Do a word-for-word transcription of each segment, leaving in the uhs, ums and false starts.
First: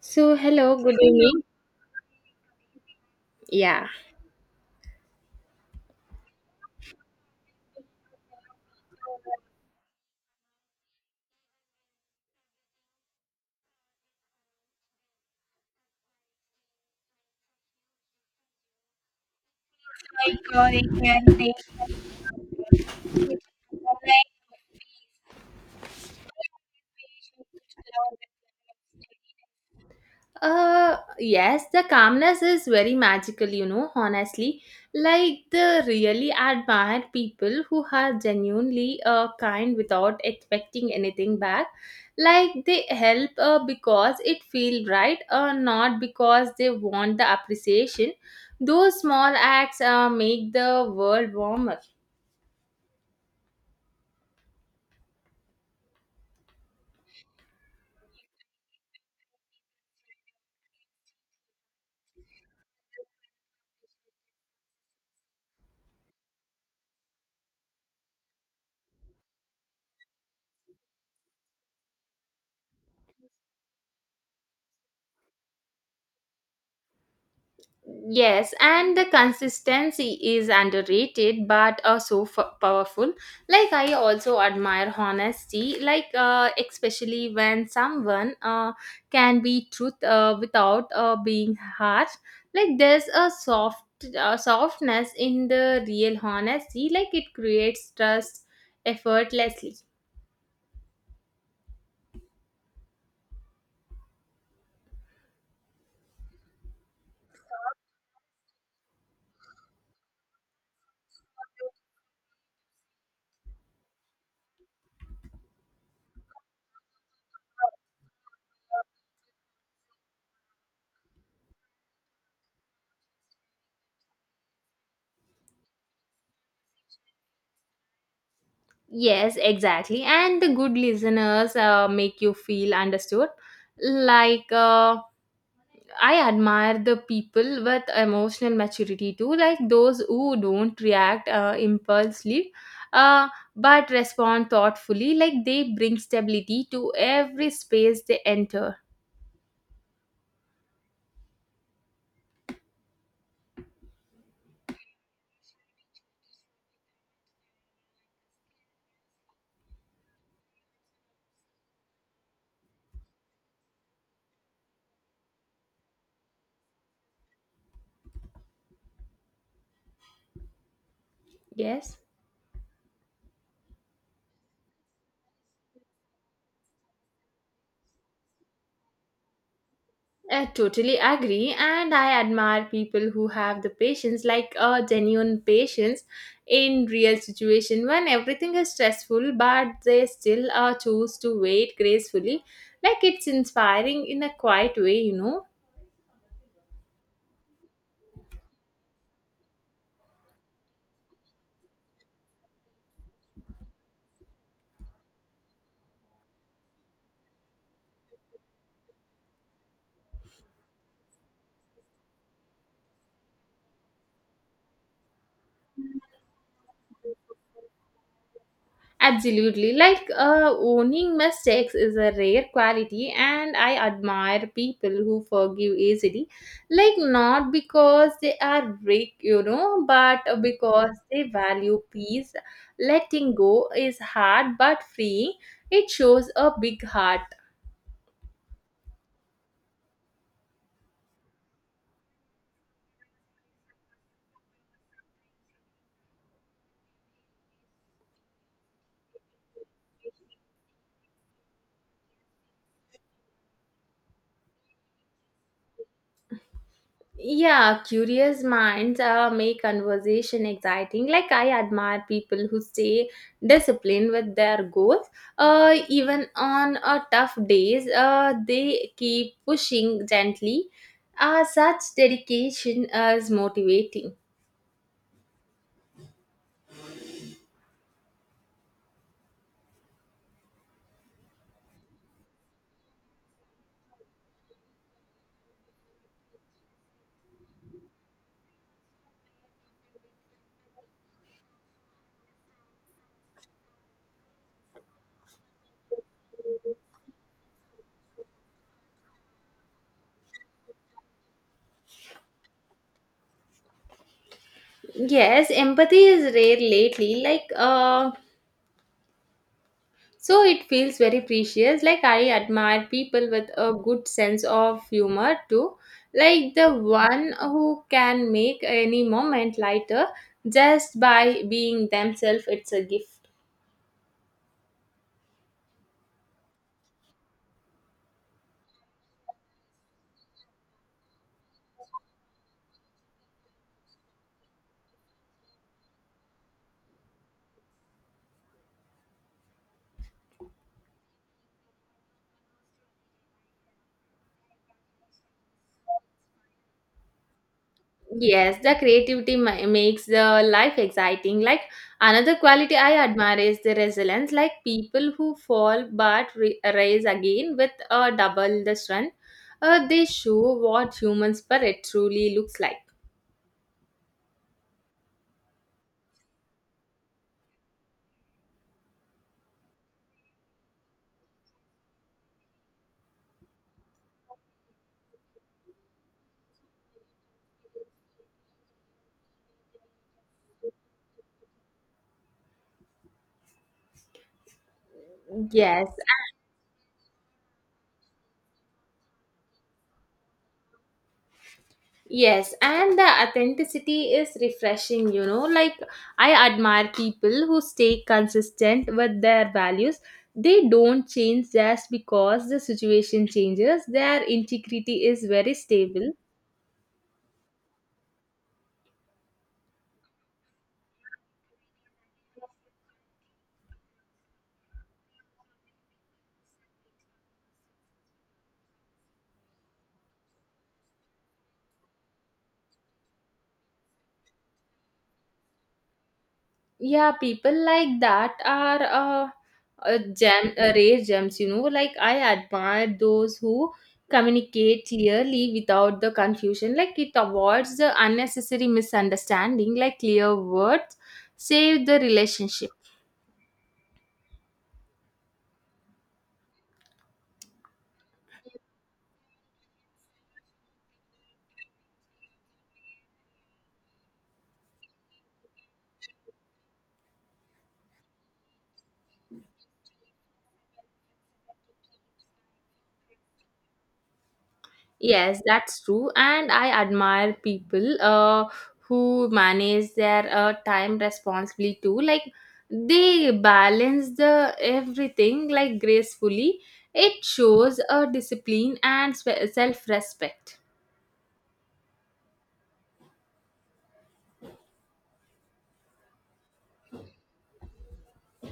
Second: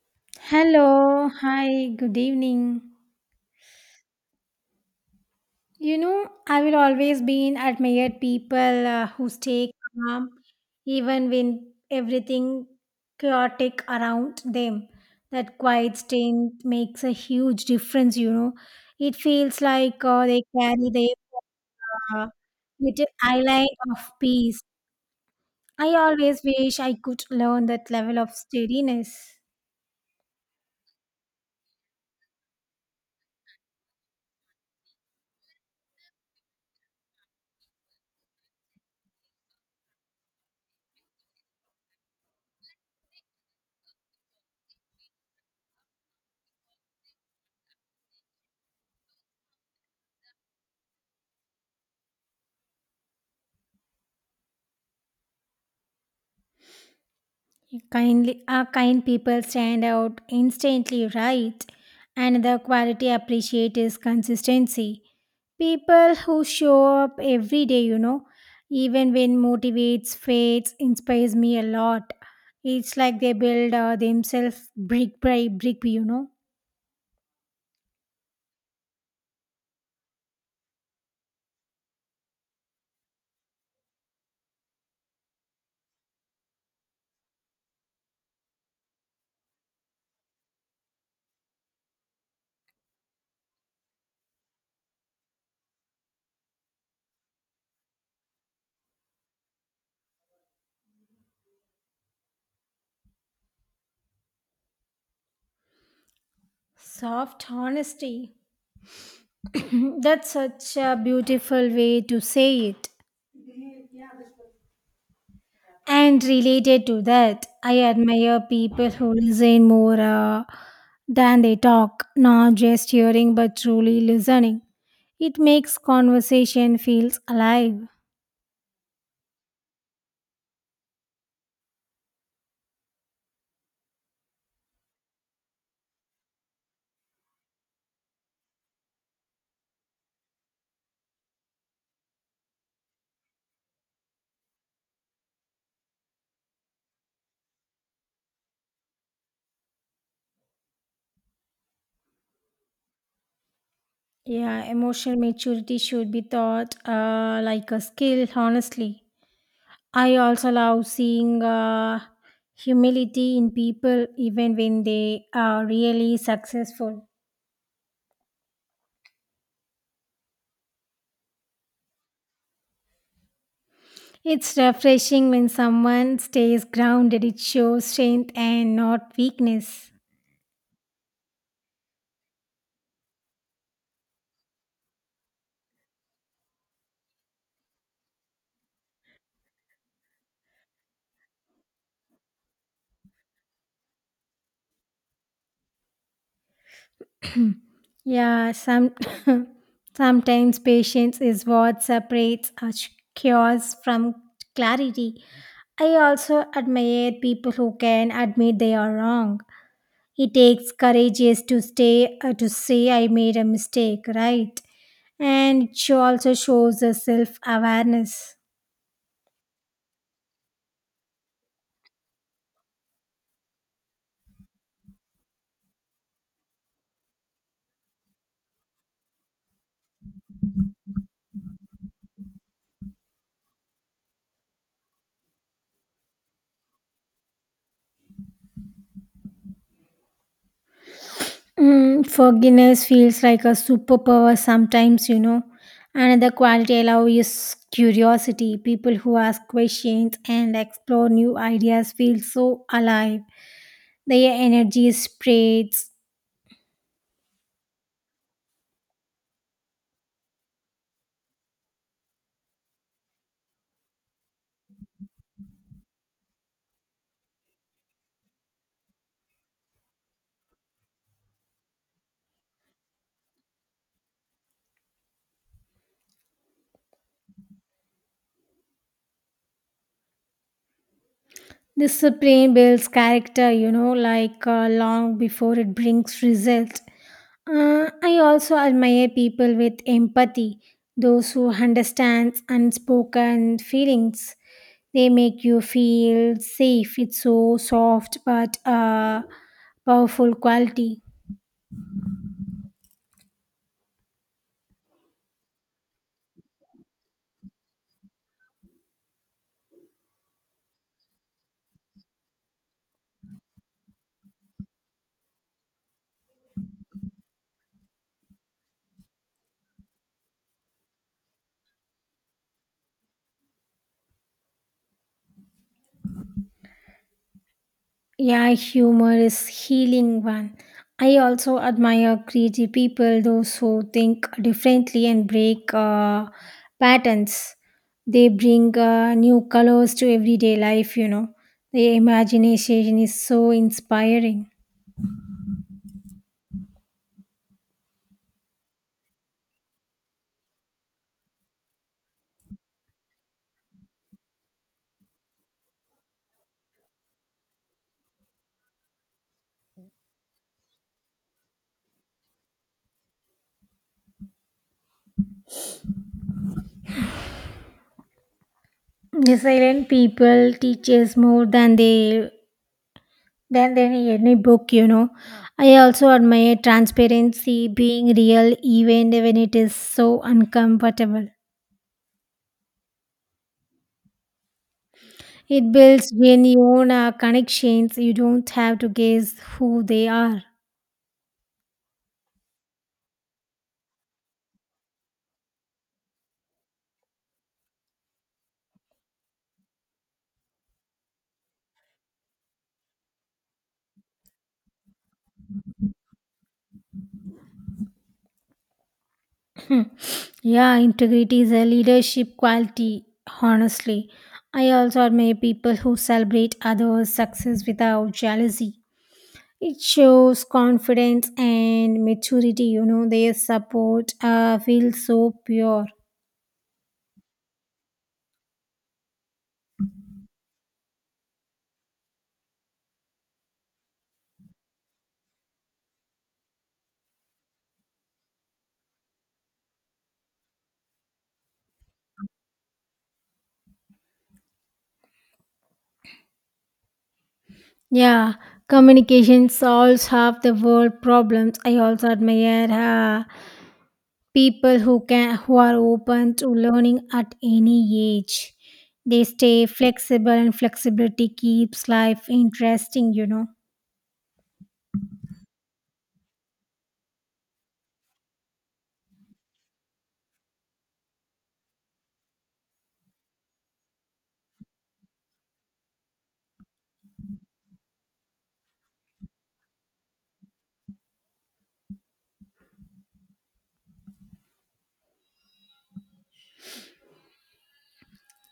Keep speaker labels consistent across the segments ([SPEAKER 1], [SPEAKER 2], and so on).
[SPEAKER 1] So, hello, good
[SPEAKER 2] Hello,
[SPEAKER 1] evening.
[SPEAKER 2] hi, good evening.
[SPEAKER 1] Yeah.
[SPEAKER 2] You know, I will always be in admired people uh, who stay calm even when everything chaotic around them. That quiet stint makes a huge difference, you know. It feels like uh, they carry their uh, little island of peace. I always wish I could learn that level of steadiness.
[SPEAKER 1] Uh, yes, the calmness is very magical, you know, honestly. Like, the really admire people who are genuinely uh, kind without expecting anything back. Like, they help uh, because it feels right, uh, not because they want the appreciation. Those small acts uh, make the world warmer.
[SPEAKER 2] Kindly, uh, kind people stand out instantly, right? And the quality appreciate is consistency. People who show up every day, you know, even when motivates, fates, inspires me a lot. It's like they build uh, themselves brick by brick, you know.
[SPEAKER 1] Yes, and the consistency is underrated but also f- powerful. Like, I also admire honesty, like, uh, especially when someone uh, can be truth uh, without uh, being harsh. Like, there's a soft uh, softness in the real honesty, like, it creates trust effortlessly.
[SPEAKER 2] Soft honesty. That's such a beautiful way to say it. And related to that, I admire people who listen more uh, than they talk, not just hearing but truly listening. It makes conversation feels alive.
[SPEAKER 1] Yes, exactly. And the good listeners uh, make you feel understood. Like, uh, I admire the people with emotional maturity too, like those who don't react uh, impulsively, uh, but respond thoughtfully. Like they bring stability to every space they enter.
[SPEAKER 2] Yeah, emotional maturity should be taught uh, like a skill, honestly. I also love seeing uh, humility in people even when they are really successful.
[SPEAKER 1] Yes.
[SPEAKER 2] It's refreshing when someone stays grounded. It shows strength and not weakness.
[SPEAKER 1] I totally agree, and I admire people who have the patience, like a genuine patience, in real situation when everything is stressful, but they still uh, choose to wait gracefully. Like it's inspiring in a quiet way, you know.
[SPEAKER 2] Yeah, some sometimes patience is what separates us chaos from clarity. I also admire people who can admit they are wrong. It takes courageous to stay uh, to say I made a mistake, right? And it sho- also shows a self awareness.
[SPEAKER 1] Absolutely. Like uh, owning mistakes is a rare quality, and I admire people who forgive easily. Like, not because they are weak, you know, but because they value peace. Letting go is hard but free. It shows a big heart.
[SPEAKER 2] Mm, forgiveness feels like a superpower sometimes, you know. Another quality I love is curiosity. People who ask questions and explore new ideas feel so alive. Their energy spreads.
[SPEAKER 1] Yeah, curious minds uh, make conversation exciting. Like I admire people who stay disciplined with their goals. Uh, even on uh, tough days, uh, they keep pushing gently. Uh, such dedication is motivating.
[SPEAKER 2] Discipline builds character, you know, like uh, long before it brings result. Uh, I also admire people with empathy, those who understand unspoken feelings. They make you feel safe. It's so soft but a powerful quality.
[SPEAKER 1] Yes, empathy is rare lately. Like uh, So it feels very precious. Like I admire people with a good sense of humor too. Like the one who can make any moment lighter just by being themselves, it's a gift.
[SPEAKER 2] Yeah, humor is healing one. I also admire creative people, those who think differently and break uh, patterns. They bring uh, new colors to everyday life, you know. Their imagination is so inspiring.
[SPEAKER 1] Yes, the creativity ma- makes the life exciting. Like another quality I admire is the resilience. Like people who fall but re- rise again with uh, double the strength. Uh, they show what human spirit truly looks like.
[SPEAKER 2] The silent people teaches more than they than than any book you know I also admire transparency, being real even when it is so uncomfortable. It
[SPEAKER 1] Yes,
[SPEAKER 2] builds genuine uh, connections. You don't have to guess who they are.
[SPEAKER 1] Yes, and the authenticity is refreshing, you know. Like, I admire people who stay consistent with their values. They don't change just because the situation changes, their integrity is very stable.
[SPEAKER 2] Yeah, integrity is a leadership quality, honestly. I also admire people who celebrate others success without jealousy. It shows confidence and maturity you know Their support uh, feels so pure.
[SPEAKER 1] Yeah, people like that are uh, a gem, a rare gems, you know. Like I admire those who communicate clearly without the confusion, like it avoids the unnecessary misunderstanding, like clear words save the relationship.
[SPEAKER 2] Yeah, communication solves half the world problems. I also admire uh, people who can who are open to learning at any age. They stay flexible and flexibility keeps life interesting, you know.
[SPEAKER 1] Yes, that's true. And I admire people uh, who manage their uh, time responsibly too. Like they balance the everything like gracefully. It shows a discipline and self respect.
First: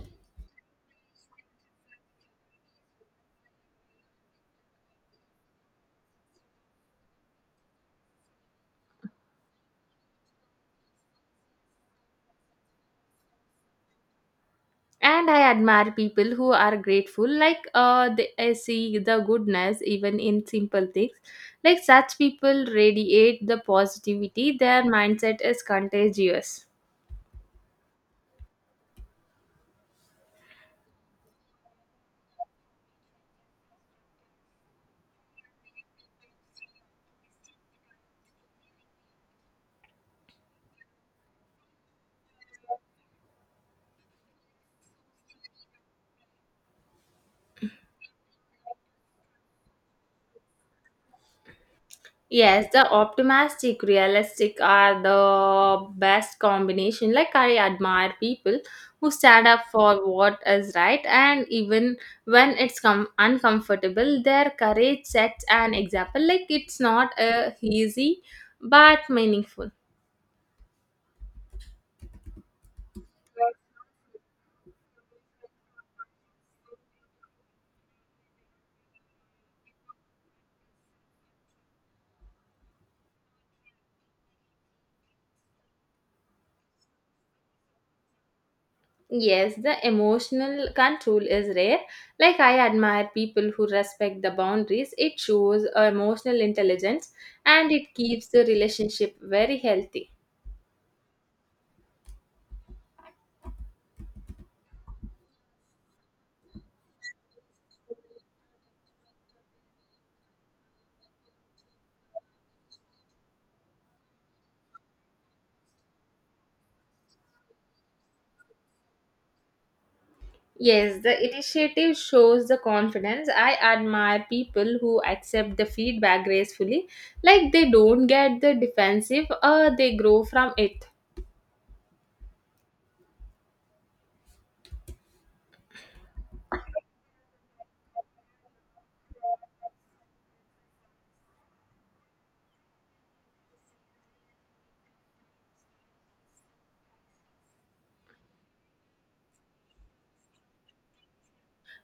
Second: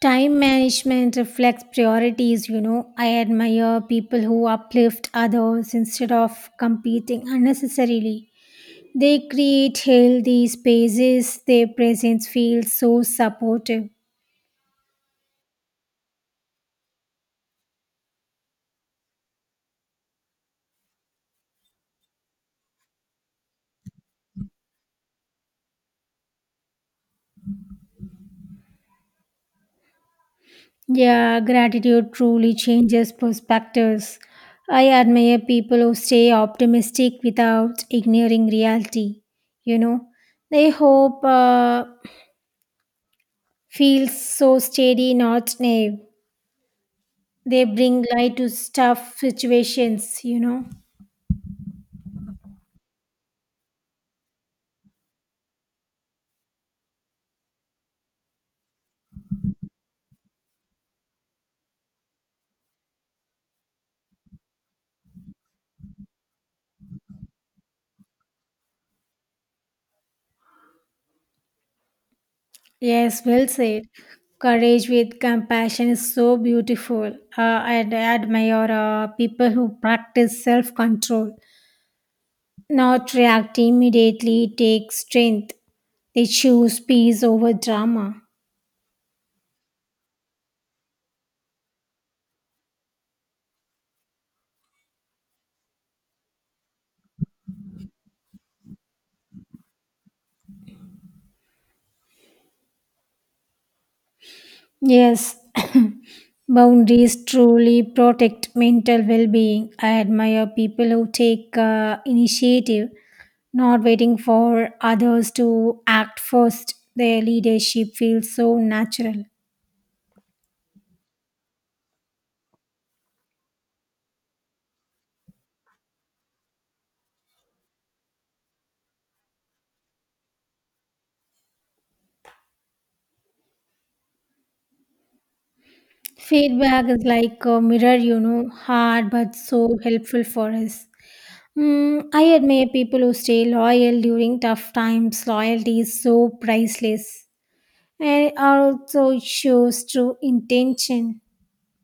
[SPEAKER 2] Time management reflects priorities, you know. I admire people who uplift others instead of competing unnecessarily. They create healthy spaces, their presence feels so supportive.
[SPEAKER 1] And I admire people who are grateful. Like uh, they I see the goodness even in simple things. Like such people radiate the positivity. Their mindset is contagious.
[SPEAKER 2] Yeah, gratitude truly changes perspectives. I admire people who stay optimistic without ignoring reality. You know, they hope uh, feels so steady, not naive. They bring light to tough situations, you know.
[SPEAKER 1] Yes, the optimistic, realistic are the best combination. Like I admire people who stand up for what is right, and even when it's com- uncomfortable, their courage sets an example. Like it's not uh, easy, but meaningful.
[SPEAKER 2] Yes, well said. Courage with compassion is so beautiful. Uh, I ad- admire uh, people who practice self control. Not react immediately takes strength. They choose peace over drama.
[SPEAKER 1] Yes, the emotional control is rare. Like I admire people who respect the boundaries. It shows uh, emotional intelligence, and it keeps the relationship very healthy.
[SPEAKER 2] Yes, boundaries truly protect mental well being. I admire people who take uh, initiative, not waiting for others to act first. Their leadership feels so natural.
[SPEAKER 1] Yes, the initiative shows the confidence. I admire people who accept the feedback gracefully, like they don't get the defensive or they grow from it.
[SPEAKER 2] Feedback is like a mirror, you know, hard but so helpful for us. Mm, I admire people who stay loyal during tough times. Loyalty is so priceless and it also shows true intention.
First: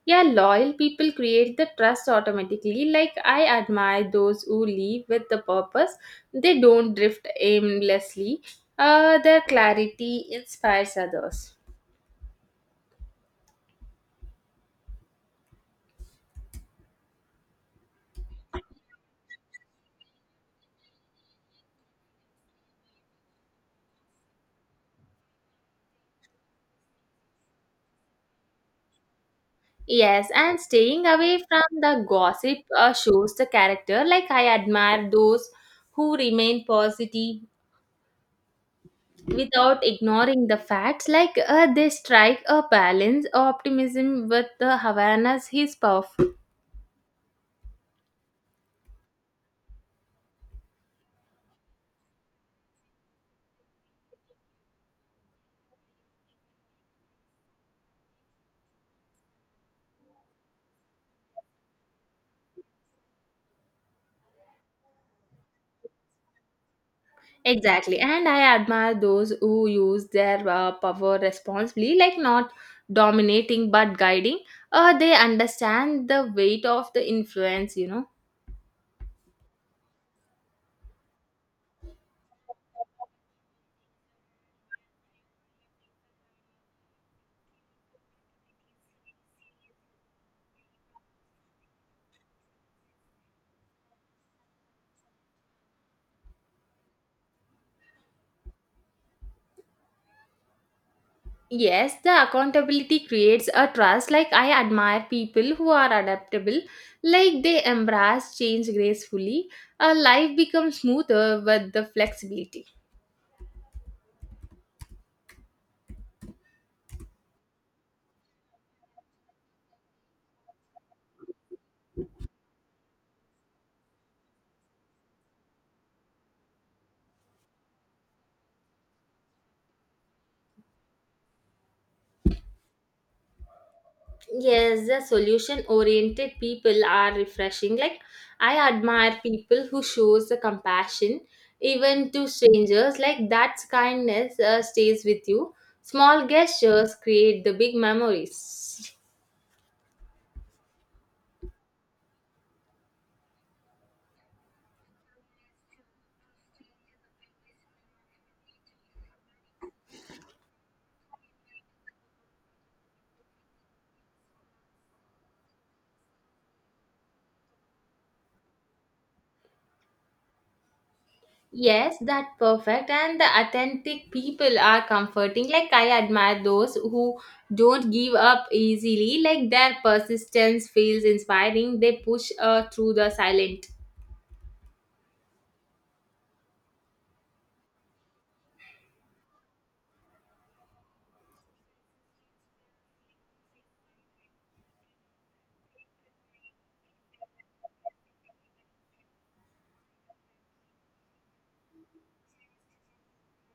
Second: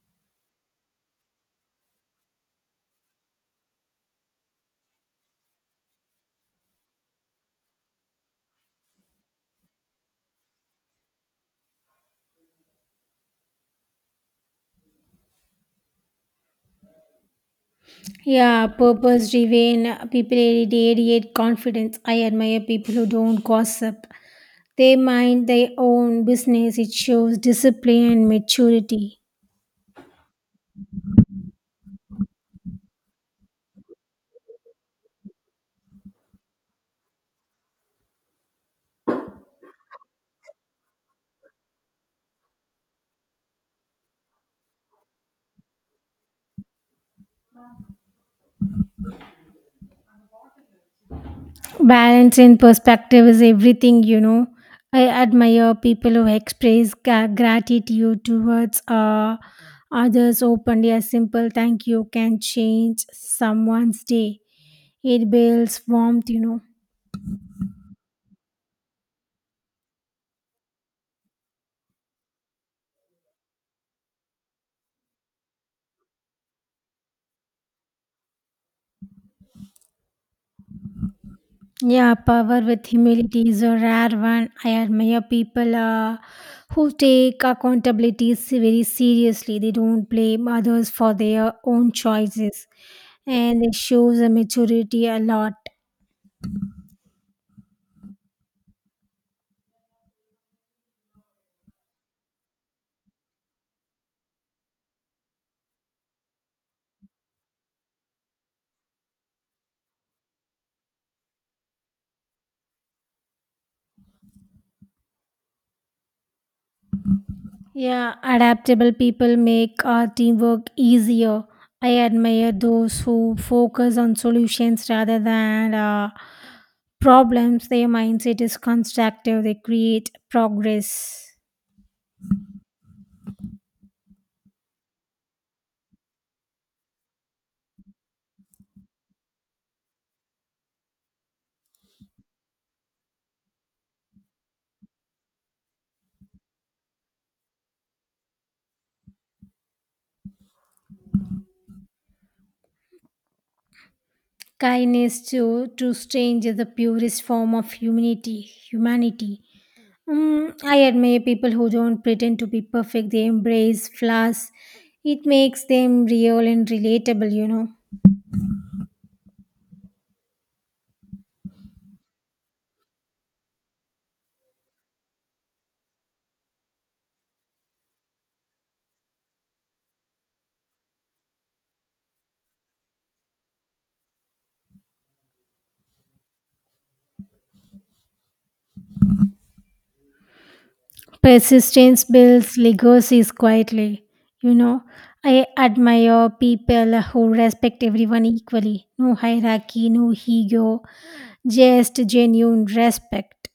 [SPEAKER 1] Yeah, loyal people create the trust automatically. Like I admire those who leave with the purpose. They don't drift aimlessly. Uh, their clarity inspires others.
[SPEAKER 2] Yeah, purpose driven people radiate confidence. I admire people who don't gossip. They mind their own business. It shows discipline and maturity.
[SPEAKER 1] Yes, and staying away from the gossip uh, shows the character. Like I admire those who remain positive without ignoring the facts, like uh, they strike a balance, optimism with the awareness is powerful.
[SPEAKER 2] Balance and perspective is everything you know I admire people who express gra- gratitude towards uh, others openly. A simple thank you can change someone's day. It builds warmth you know
[SPEAKER 1] Exactly, and I admire those who use their uh, power responsibly, like not dominating but guiding. Uh, they understand the weight of the influence, you know.
[SPEAKER 2] Yeah, power with humility is a rare one. I admire people uh, who take accountability se- very seriously. They don't blame others for their own choices and it shows a maturity a lot.
[SPEAKER 1] Yes, the accountability creates a trust. Like I admire people who are adaptable, like they embrace change gracefully. Uh, life becomes smoother with the flexibility.
[SPEAKER 2] Yeah, adaptable people make our teamwork easier. I admire those who focus on solutions rather than uh, problems. Their mindset is constructive, they create progress.
[SPEAKER 1] Yes, the solution oriented people are refreshing. Like I admire people who shows the compassion even to strangers. Like that kindness uh, stays with you. Small gestures create the big memories.
[SPEAKER 2] Kindness to, to strangers is the purest form of humanity. Humanity. Mm, I admire people who don't pretend to be perfect, they embrace flaws. It makes them real and relatable, you know.
[SPEAKER 1] Yes, that perfect and the authentic people are comforting. Like I admire those who don't give up easily. Like their persistence feels inspiring. They push uh, through the silent.
[SPEAKER 2] Persistence builds legacies quietly. You know, I admire people who respect everyone equally. No hierarchy, no ego, just genuine respect.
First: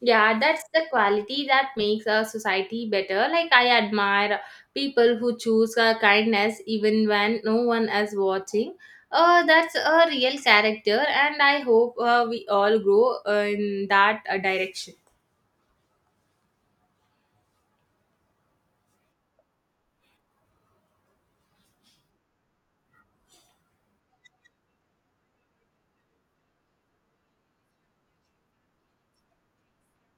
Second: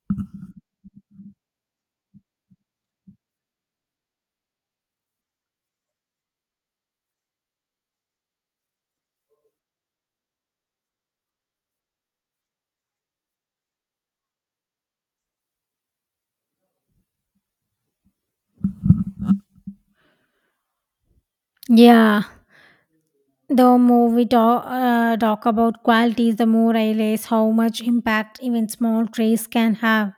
[SPEAKER 1] Yeah, that's the quality that makes a society better. Like, I admire people who choose uh, kindness even when no one is watching. Uh, that's a real character, and I hope uh, we all grow uh, in that uh, direction.
[SPEAKER 2] Yeah, the more we talk, uh, talk about qualities, the more I realize how much impact even small traits can have.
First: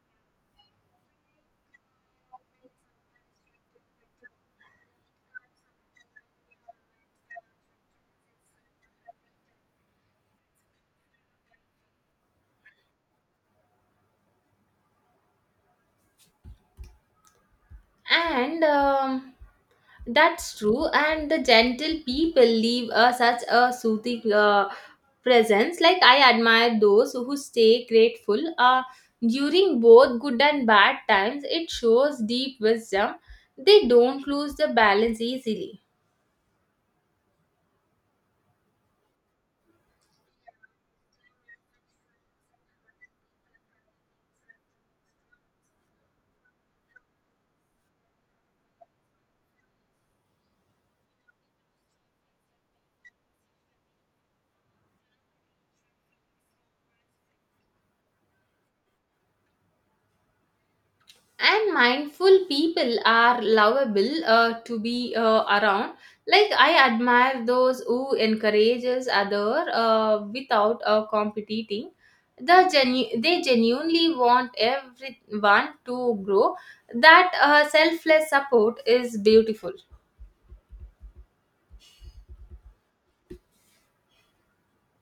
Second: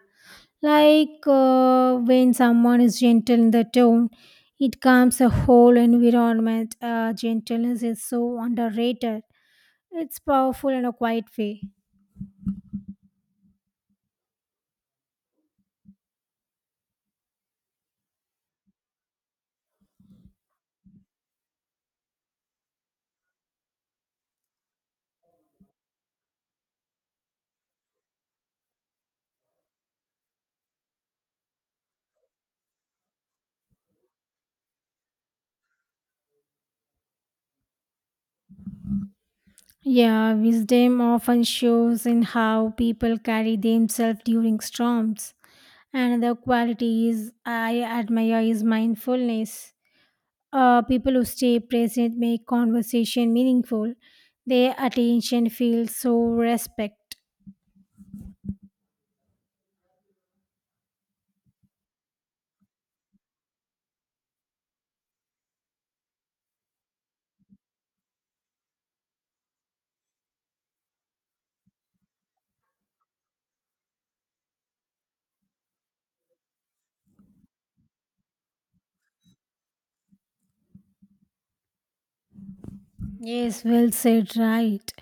[SPEAKER 2] Like uh, when someone is gentle in the tone, it calms a whole environment. Uh, gentleness is so underrated. It's powerful in a quiet way.
[SPEAKER 1] and um, that's true, and the gentle people leave uh, such a soothing uh, presence. Like I admire those who stay grateful uh, during both good and bad times. It shows deep wisdom. They don't lose the balance easily.
[SPEAKER 2] Yeah, wisdom often shows in how people carry themselves during storms. Another quality is I admire is mindfulness. Uh, people who stay present make conversation meaningful. Their attention feels so respect.
[SPEAKER 1] And mindful people are lovable uh, to be uh, around. Like I admire those who encourages other uh, without uh, competing. The genu- they genuinely want everyone to grow. That uh, selfless support is beautiful.
[SPEAKER 2] Yes, well said, right.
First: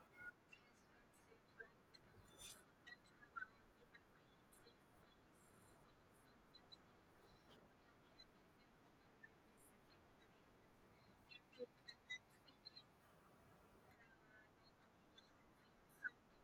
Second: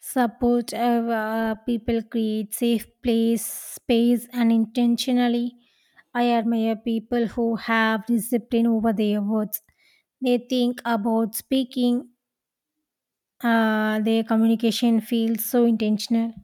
[SPEAKER 2] Support of, uh, people create safe place, space, and intentionally. I admire people who have discipline over their words. They think about speaking, uh, their communication feels so intentional.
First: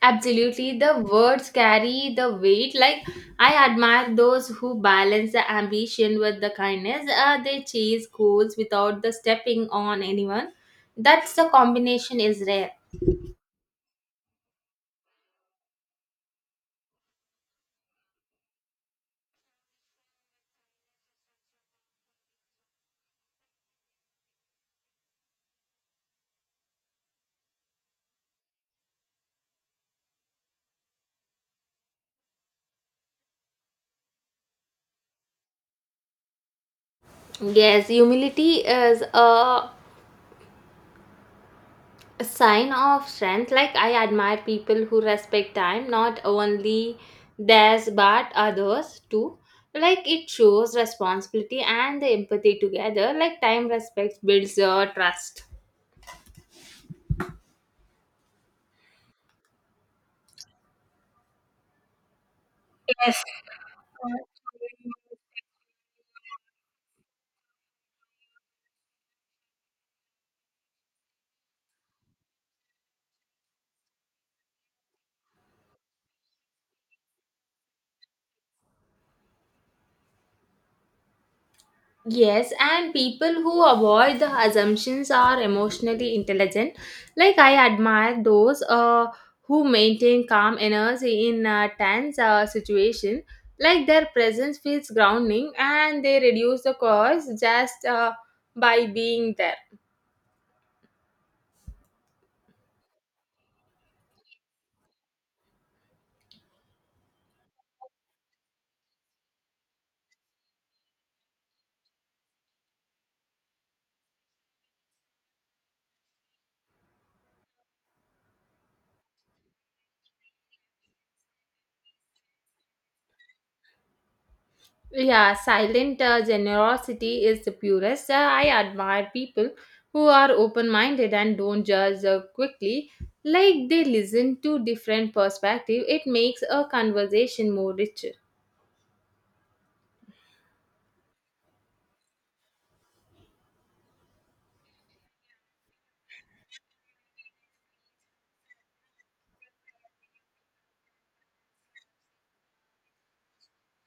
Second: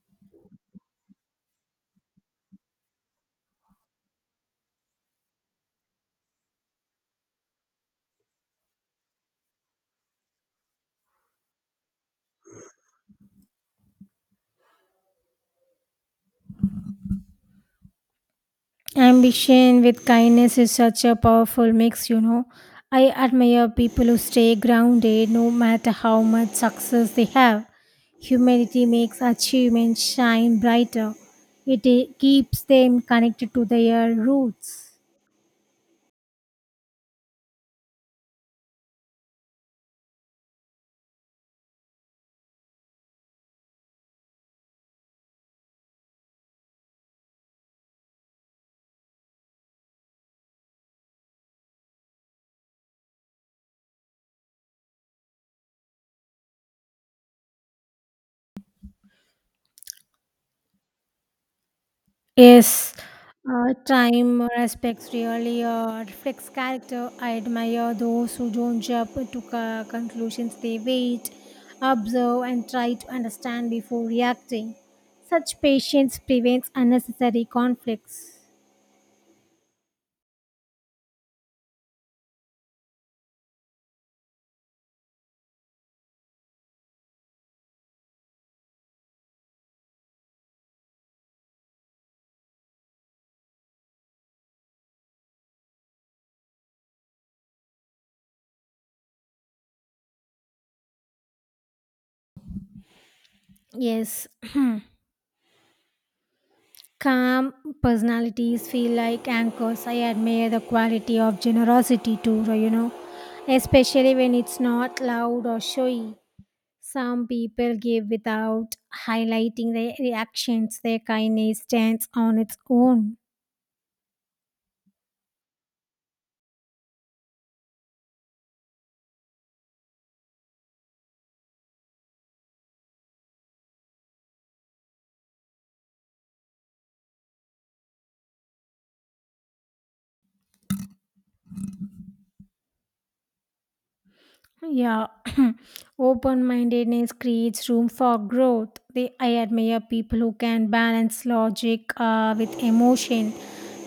[SPEAKER 1] Absolutely, the words carry the weight. Like, I admire those who balance the ambition with the kindness. Uh, they chase goals without the stepping on anyone. That's the combination is rare.
[SPEAKER 2] Ambition with kindness is such a powerful mix, you know. I admire people who stay grounded no matter how much success they have. Humility makes achievements shine brighter, it eh, keeps them connected to their roots.
[SPEAKER 1] Yes, humility is a sign of strength. Like, I admire people who respect time, not only theirs but others too. Like, it shows responsibility and the empathy together. Like, time respects builds uh, trust.
[SPEAKER 2] Yes, uh, time respects really uh, reflects character. I admire those who don't jump to co- conclusions. They wait, observe, and try to understand before reacting. Such patience prevents unnecessary conflicts.
[SPEAKER 1] Yes, and people who avoid the assumptions are emotionally intelligent. Like I admire those uh, who maintain calm energy in a tense uh, situation. Like their presence feels grounding, and they reduce the cause just uh, by being there.
[SPEAKER 2] Yes, calm personalities feel like anchors. I admire the quality of generosity too, you know, especially when it's not loud or showy. Some people give without highlighting their reactions, their kindness stands on its own.
[SPEAKER 1] Yeah, silent uh, generosity is the purest. Uh, I admire people who are open minded and don't judge uh, quickly. Like they listen to different perspective, it makes a conversation more richer.
[SPEAKER 2] Yeah, open mindedness creates room for growth. They, I admire people who can balance logic uh, with emotion.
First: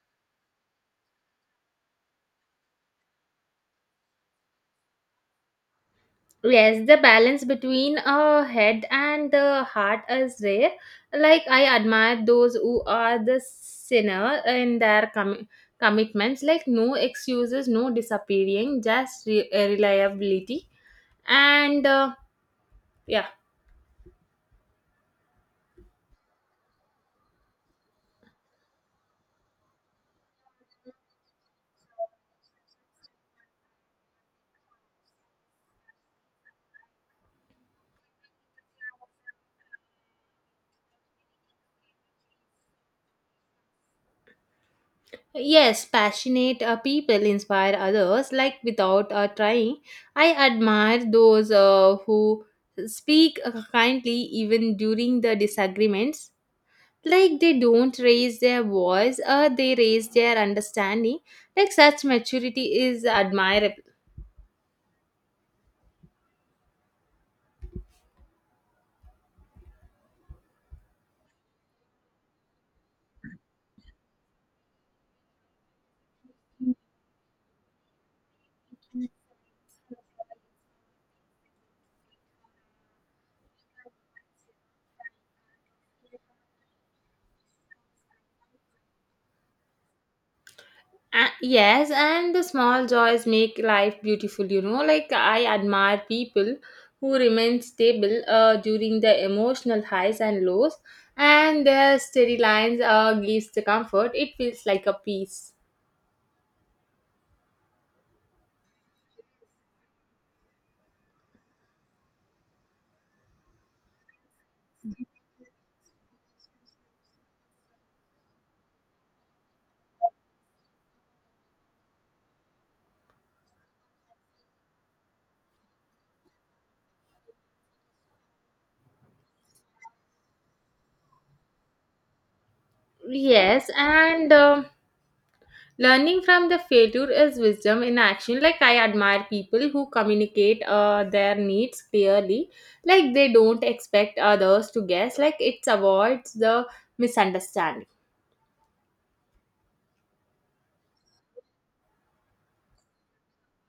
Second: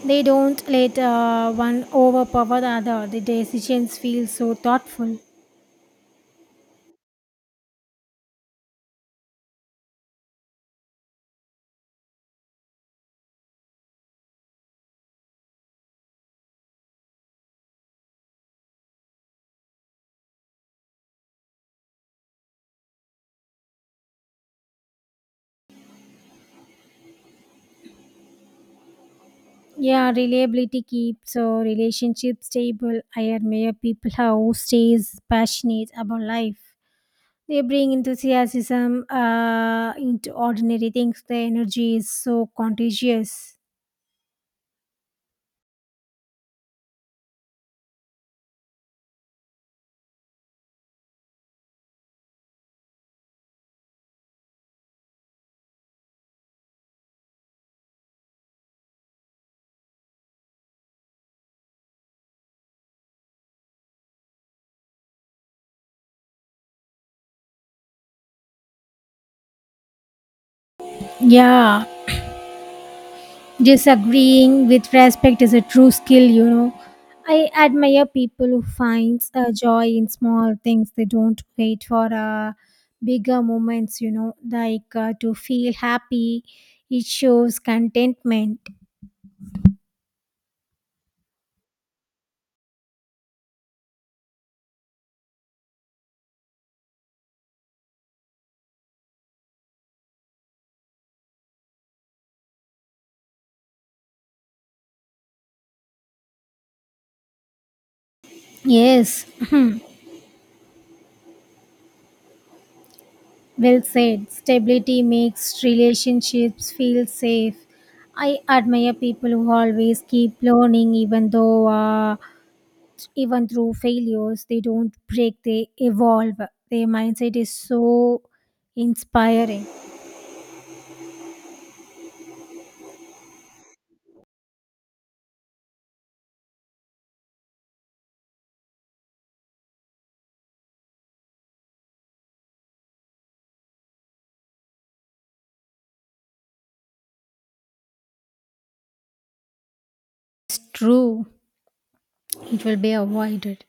[SPEAKER 2] They don't let uh, one overpower the other. The decisions feel so thoughtful.
[SPEAKER 1] Yes, the balance between a head and the heart is rare. Like I admire those who are the sinner in their com- commitments. Like no excuses, no disappearing, just re- uh, reliability. And uh, yeah.
[SPEAKER 2] Yeah, reliability keeps uh, relationships stable. I admire people who stays passionate about life. They bring enthusiasm uh, into ordinary things. The energy is so contagious.
[SPEAKER 1] Yes, passionate uh, people inspire others, like without uh, trying. I admire those uh, who speak uh, kindly even during the disagreements. Like they don't raise their voice, uh, they raise their understanding. Like such maturity is admirable.
[SPEAKER 2] Yeah, disagreeing with respect is a true skill, you know. I admire people who finds uh, joy in small things. They don't wait for uh, bigger moments, you know, like uh, to feel happy. It shows contentment.
[SPEAKER 1] Uh, yes, and the small joys make life beautiful, you know. Like, I admire people who remain stable uh, during the emotional highs and lows, and their steady lines uh, gives the comfort. It feels like a peace.
[SPEAKER 2] Yes, well said. Stability makes relationships feel safe. I admire people who always keep learning, even though, uh, even through failures, they don't break. They evolve. Their mindset is so inspiring.
[SPEAKER 1] Yes, and um learning from the failure is wisdom in action. Like, I admire people who communicate uh, their needs clearly, like, they don't expect others to guess, like, it avoids the misunderstanding.
[SPEAKER 2] It's true. It will be avoided.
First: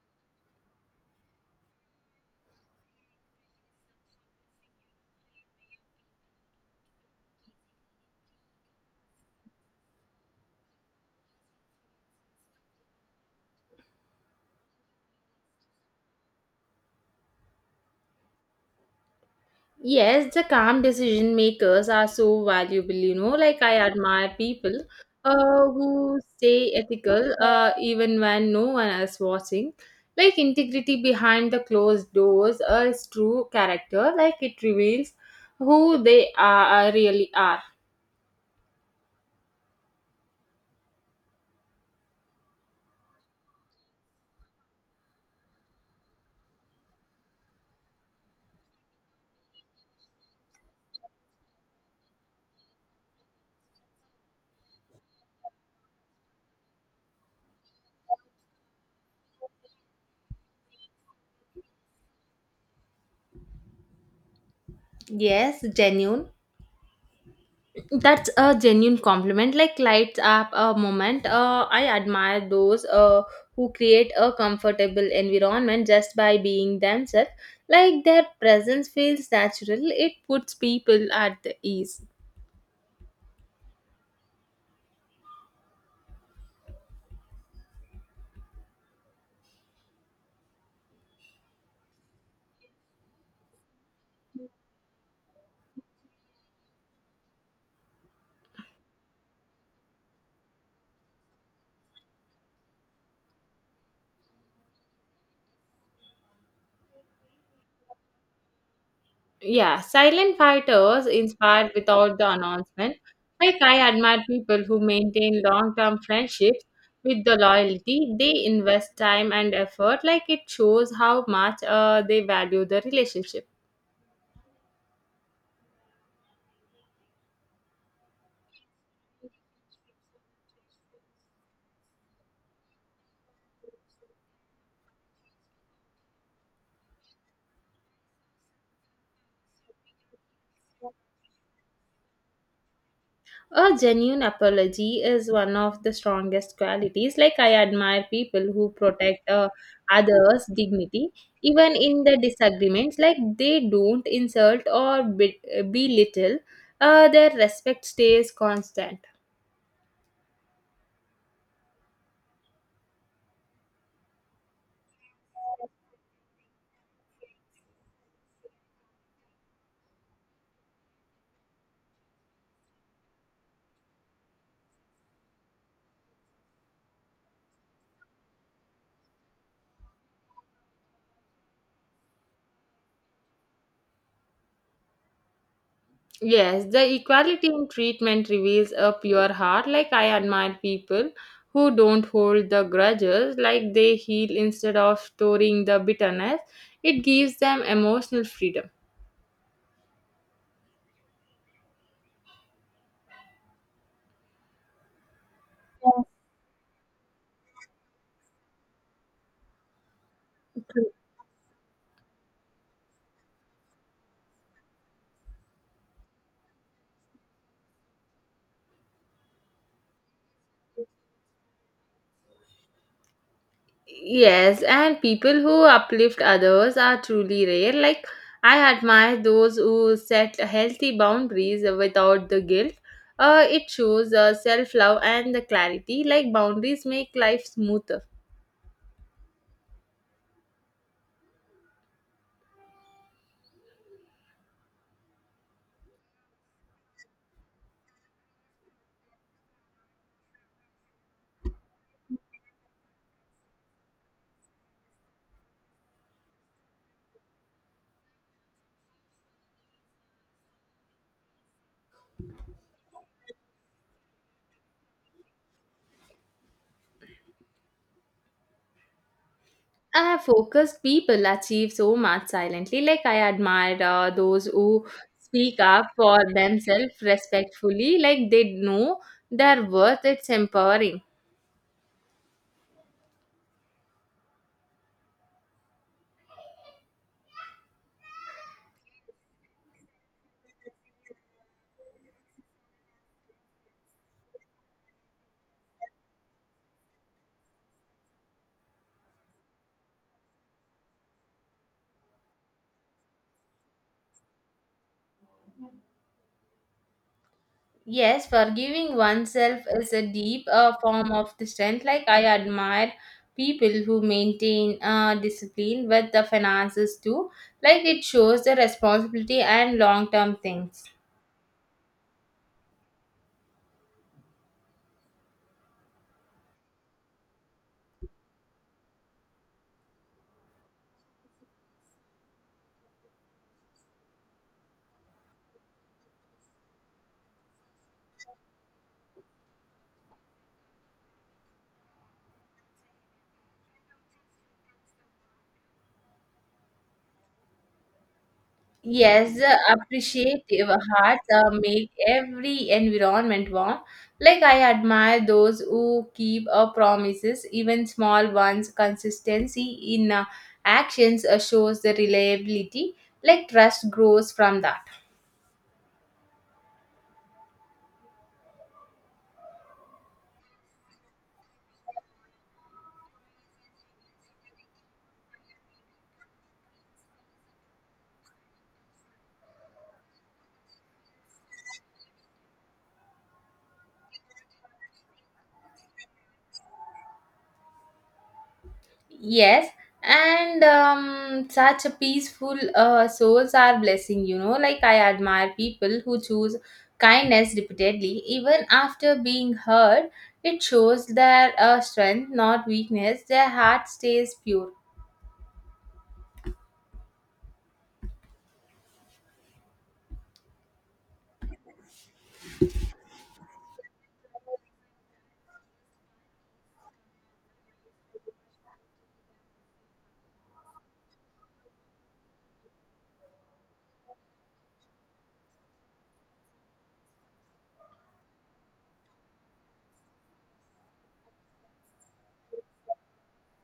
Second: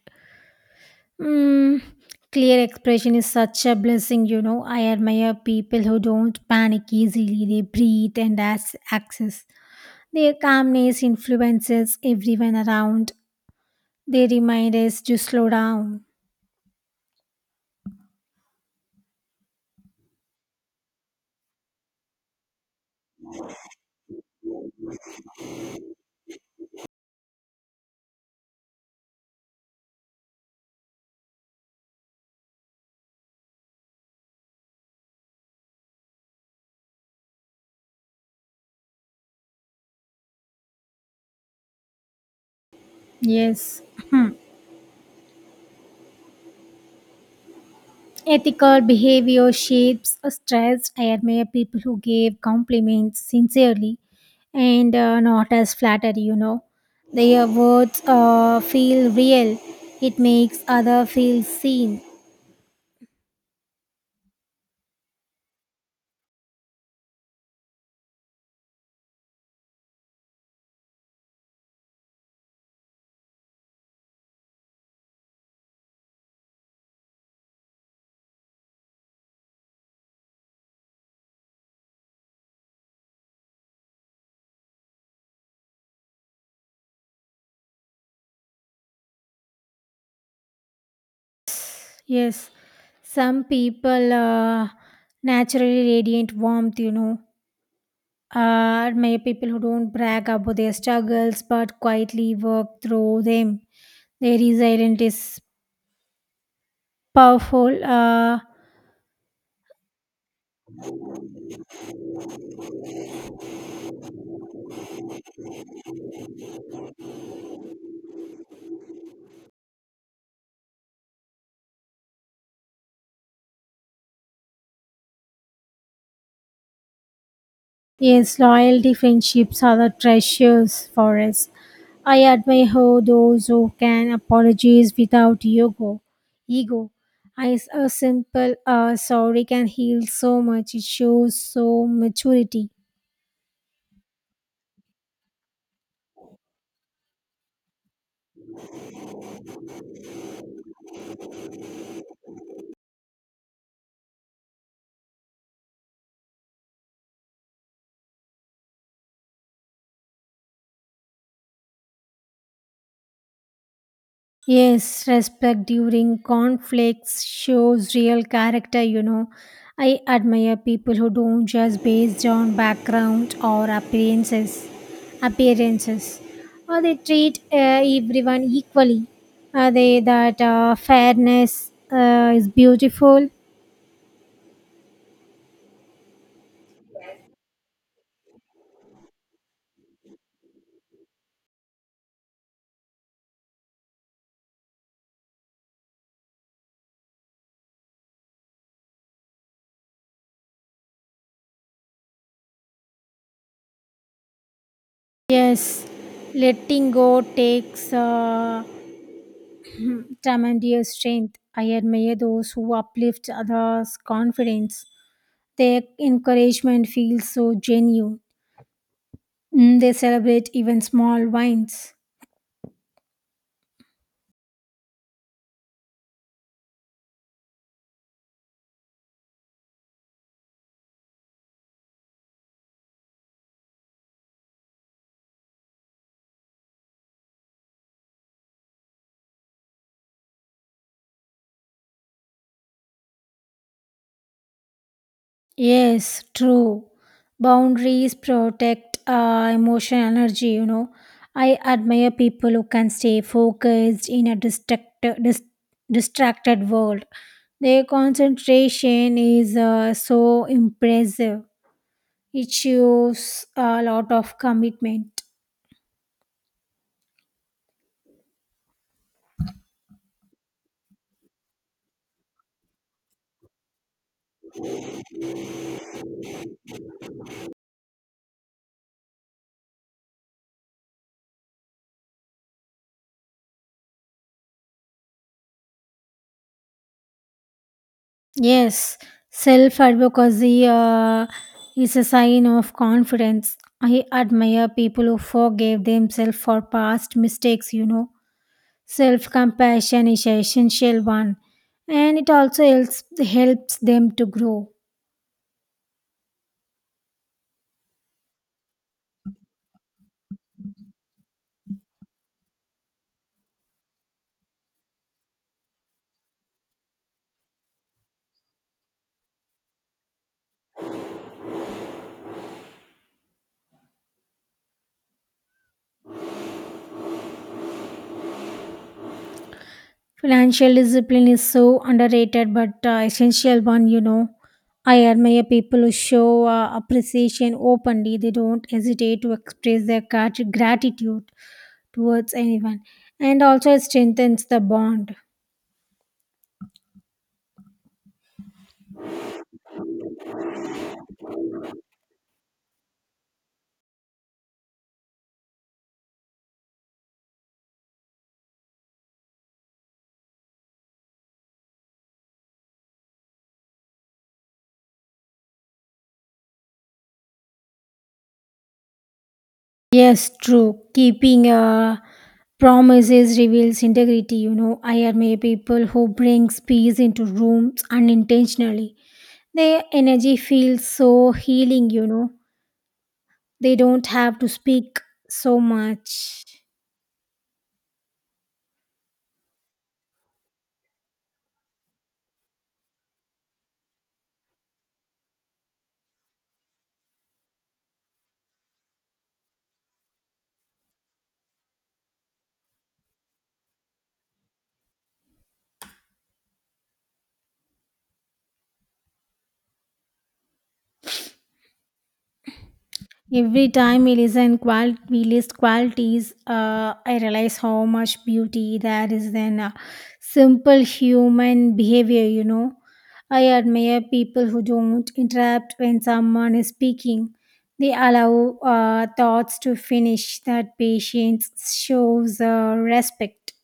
[SPEAKER 2] Mm, clear expression is such a blessing, you know. I admire people who don't panic easily. They breathe and ask access. Their calmness influences everyone around. They remind us to slow down.
[SPEAKER 1] Yes, the calm decision makers are so valuable, you know. Like, I admire people uh, who stay ethical uh, even when no one is watching. Like, integrity behind the closed doors uh, is true character. Like, it reveals who they are, really are.
[SPEAKER 2] Yes. Hmm. Ethical behavior shapes a stress. I admire people who give compliments sincerely and uh, not as flattery, you know. Their words uh, feel real. It makes other feel seen.
[SPEAKER 1] Yes, genuine. That's a genuine compliment. Like lights up a moment. Uh, I admire those uh, who create a comfortable environment just by being themselves. Like their presence feels natural. It puts people at the ease.
[SPEAKER 2] Yes. Some people uh, naturally radiant warmth, you know. Are many people who don't brag about their struggles but quietly work through them. Their resilience is powerful. Uh,
[SPEAKER 1] Yeah, silent fighters inspired without the announcement. Like I admire people who maintain long-term friendships with the loyalty. They invest time and effort. Like it shows how much uh, they value the relationship.
[SPEAKER 2] yes, loyalty, friendships are the treasures for us. I admire how those who can apologize without ego. Ego. As a simple uh, sorry can heal so much. It shows so maturity.
[SPEAKER 1] A genuine apology is one of the strongest qualities. Like, I admire people who protect uh, others' dignity, even in the disagreements, like, they don't insult or be- belittle, uh, their respect stays constant.
[SPEAKER 2] Yes, respect during conflicts shows real character, you know. I admire people who don't just based on background or appearances, appearances, or they treat uh, everyone equally. Are they that uh, fairness uh, is beautiful?
[SPEAKER 1] Yes, the equality in treatment reveals a pure heart. Like, I admire people who don't hold the grudges, like, they heal instead of storing the bitterness. It gives them emotional freedom.
[SPEAKER 2] Yes, letting go takes uh, tremendous strength. I admire those who uplift others' confidence. Their encouragement feels so genuine. Mm, they celebrate even small wins.
[SPEAKER 1] Yes, and people who uplift others are truly rare. Like, I admire those who set healthy boundaries without the guilt. Uh, it shows uh, self love and the clarity. Like, boundaries make life smoother.
[SPEAKER 2] Yes, true. Boundaries protect uh, emotional energy, you know. I admire people who can stay focused in a distract- dis- distracted world. Their concentration is uh, so impressive. It shows a lot of commitment.
[SPEAKER 1] Uh, focused people achieve so much silently. Like, I admire uh, those who speak up for themselves respectfully. Like, they know their worth. It's empowering.
[SPEAKER 2] Yes, self advocacy uh, is a sign of confidence. I admire people who forgave themselves for past mistakes, you know. Self compassion is an essential one, and it also helps, helps them to grow.
[SPEAKER 1] Yes, forgiving oneself is a deep uh, form of the strength. Like I admire people who maintain uh, discipline with the finances too. Like it shows the responsibility and long term things.
[SPEAKER 2] Financial discipline is so underrated but uh, essential one, you know. I admire people who show uh, appreciation openly, they don't hesitate to express their grat- gratitude towards anyone and also it strengthens the bond.
[SPEAKER 1] Yes, the appreciative hearts uh, make every environment warm. Like I admire those who keep uh, promises, even small ones. Consistency in uh, actions uh, shows the reliability. Like trust grows from that.
[SPEAKER 2] Yes, true. Keeping a promises reveals integrity you know I admire people who brings peace into rooms unintentionally. Their energy feels so healing you know They don't have to speak so much.
[SPEAKER 1] Yes, and um, such a peaceful uh, souls are blessing, you know. Like, I admire people who choose kindness repeatedly, even after being hurt. It shows their uh, strength, not weakness. Their heart stays pure.
[SPEAKER 2] Every time we listen qual- we list qualities, uh, I realize how much beauty there is in uh, simple human behavior, you know. I admire people who don't interrupt when someone is speaking. They allow uh, thoughts to finish. That patience shows uh, respect.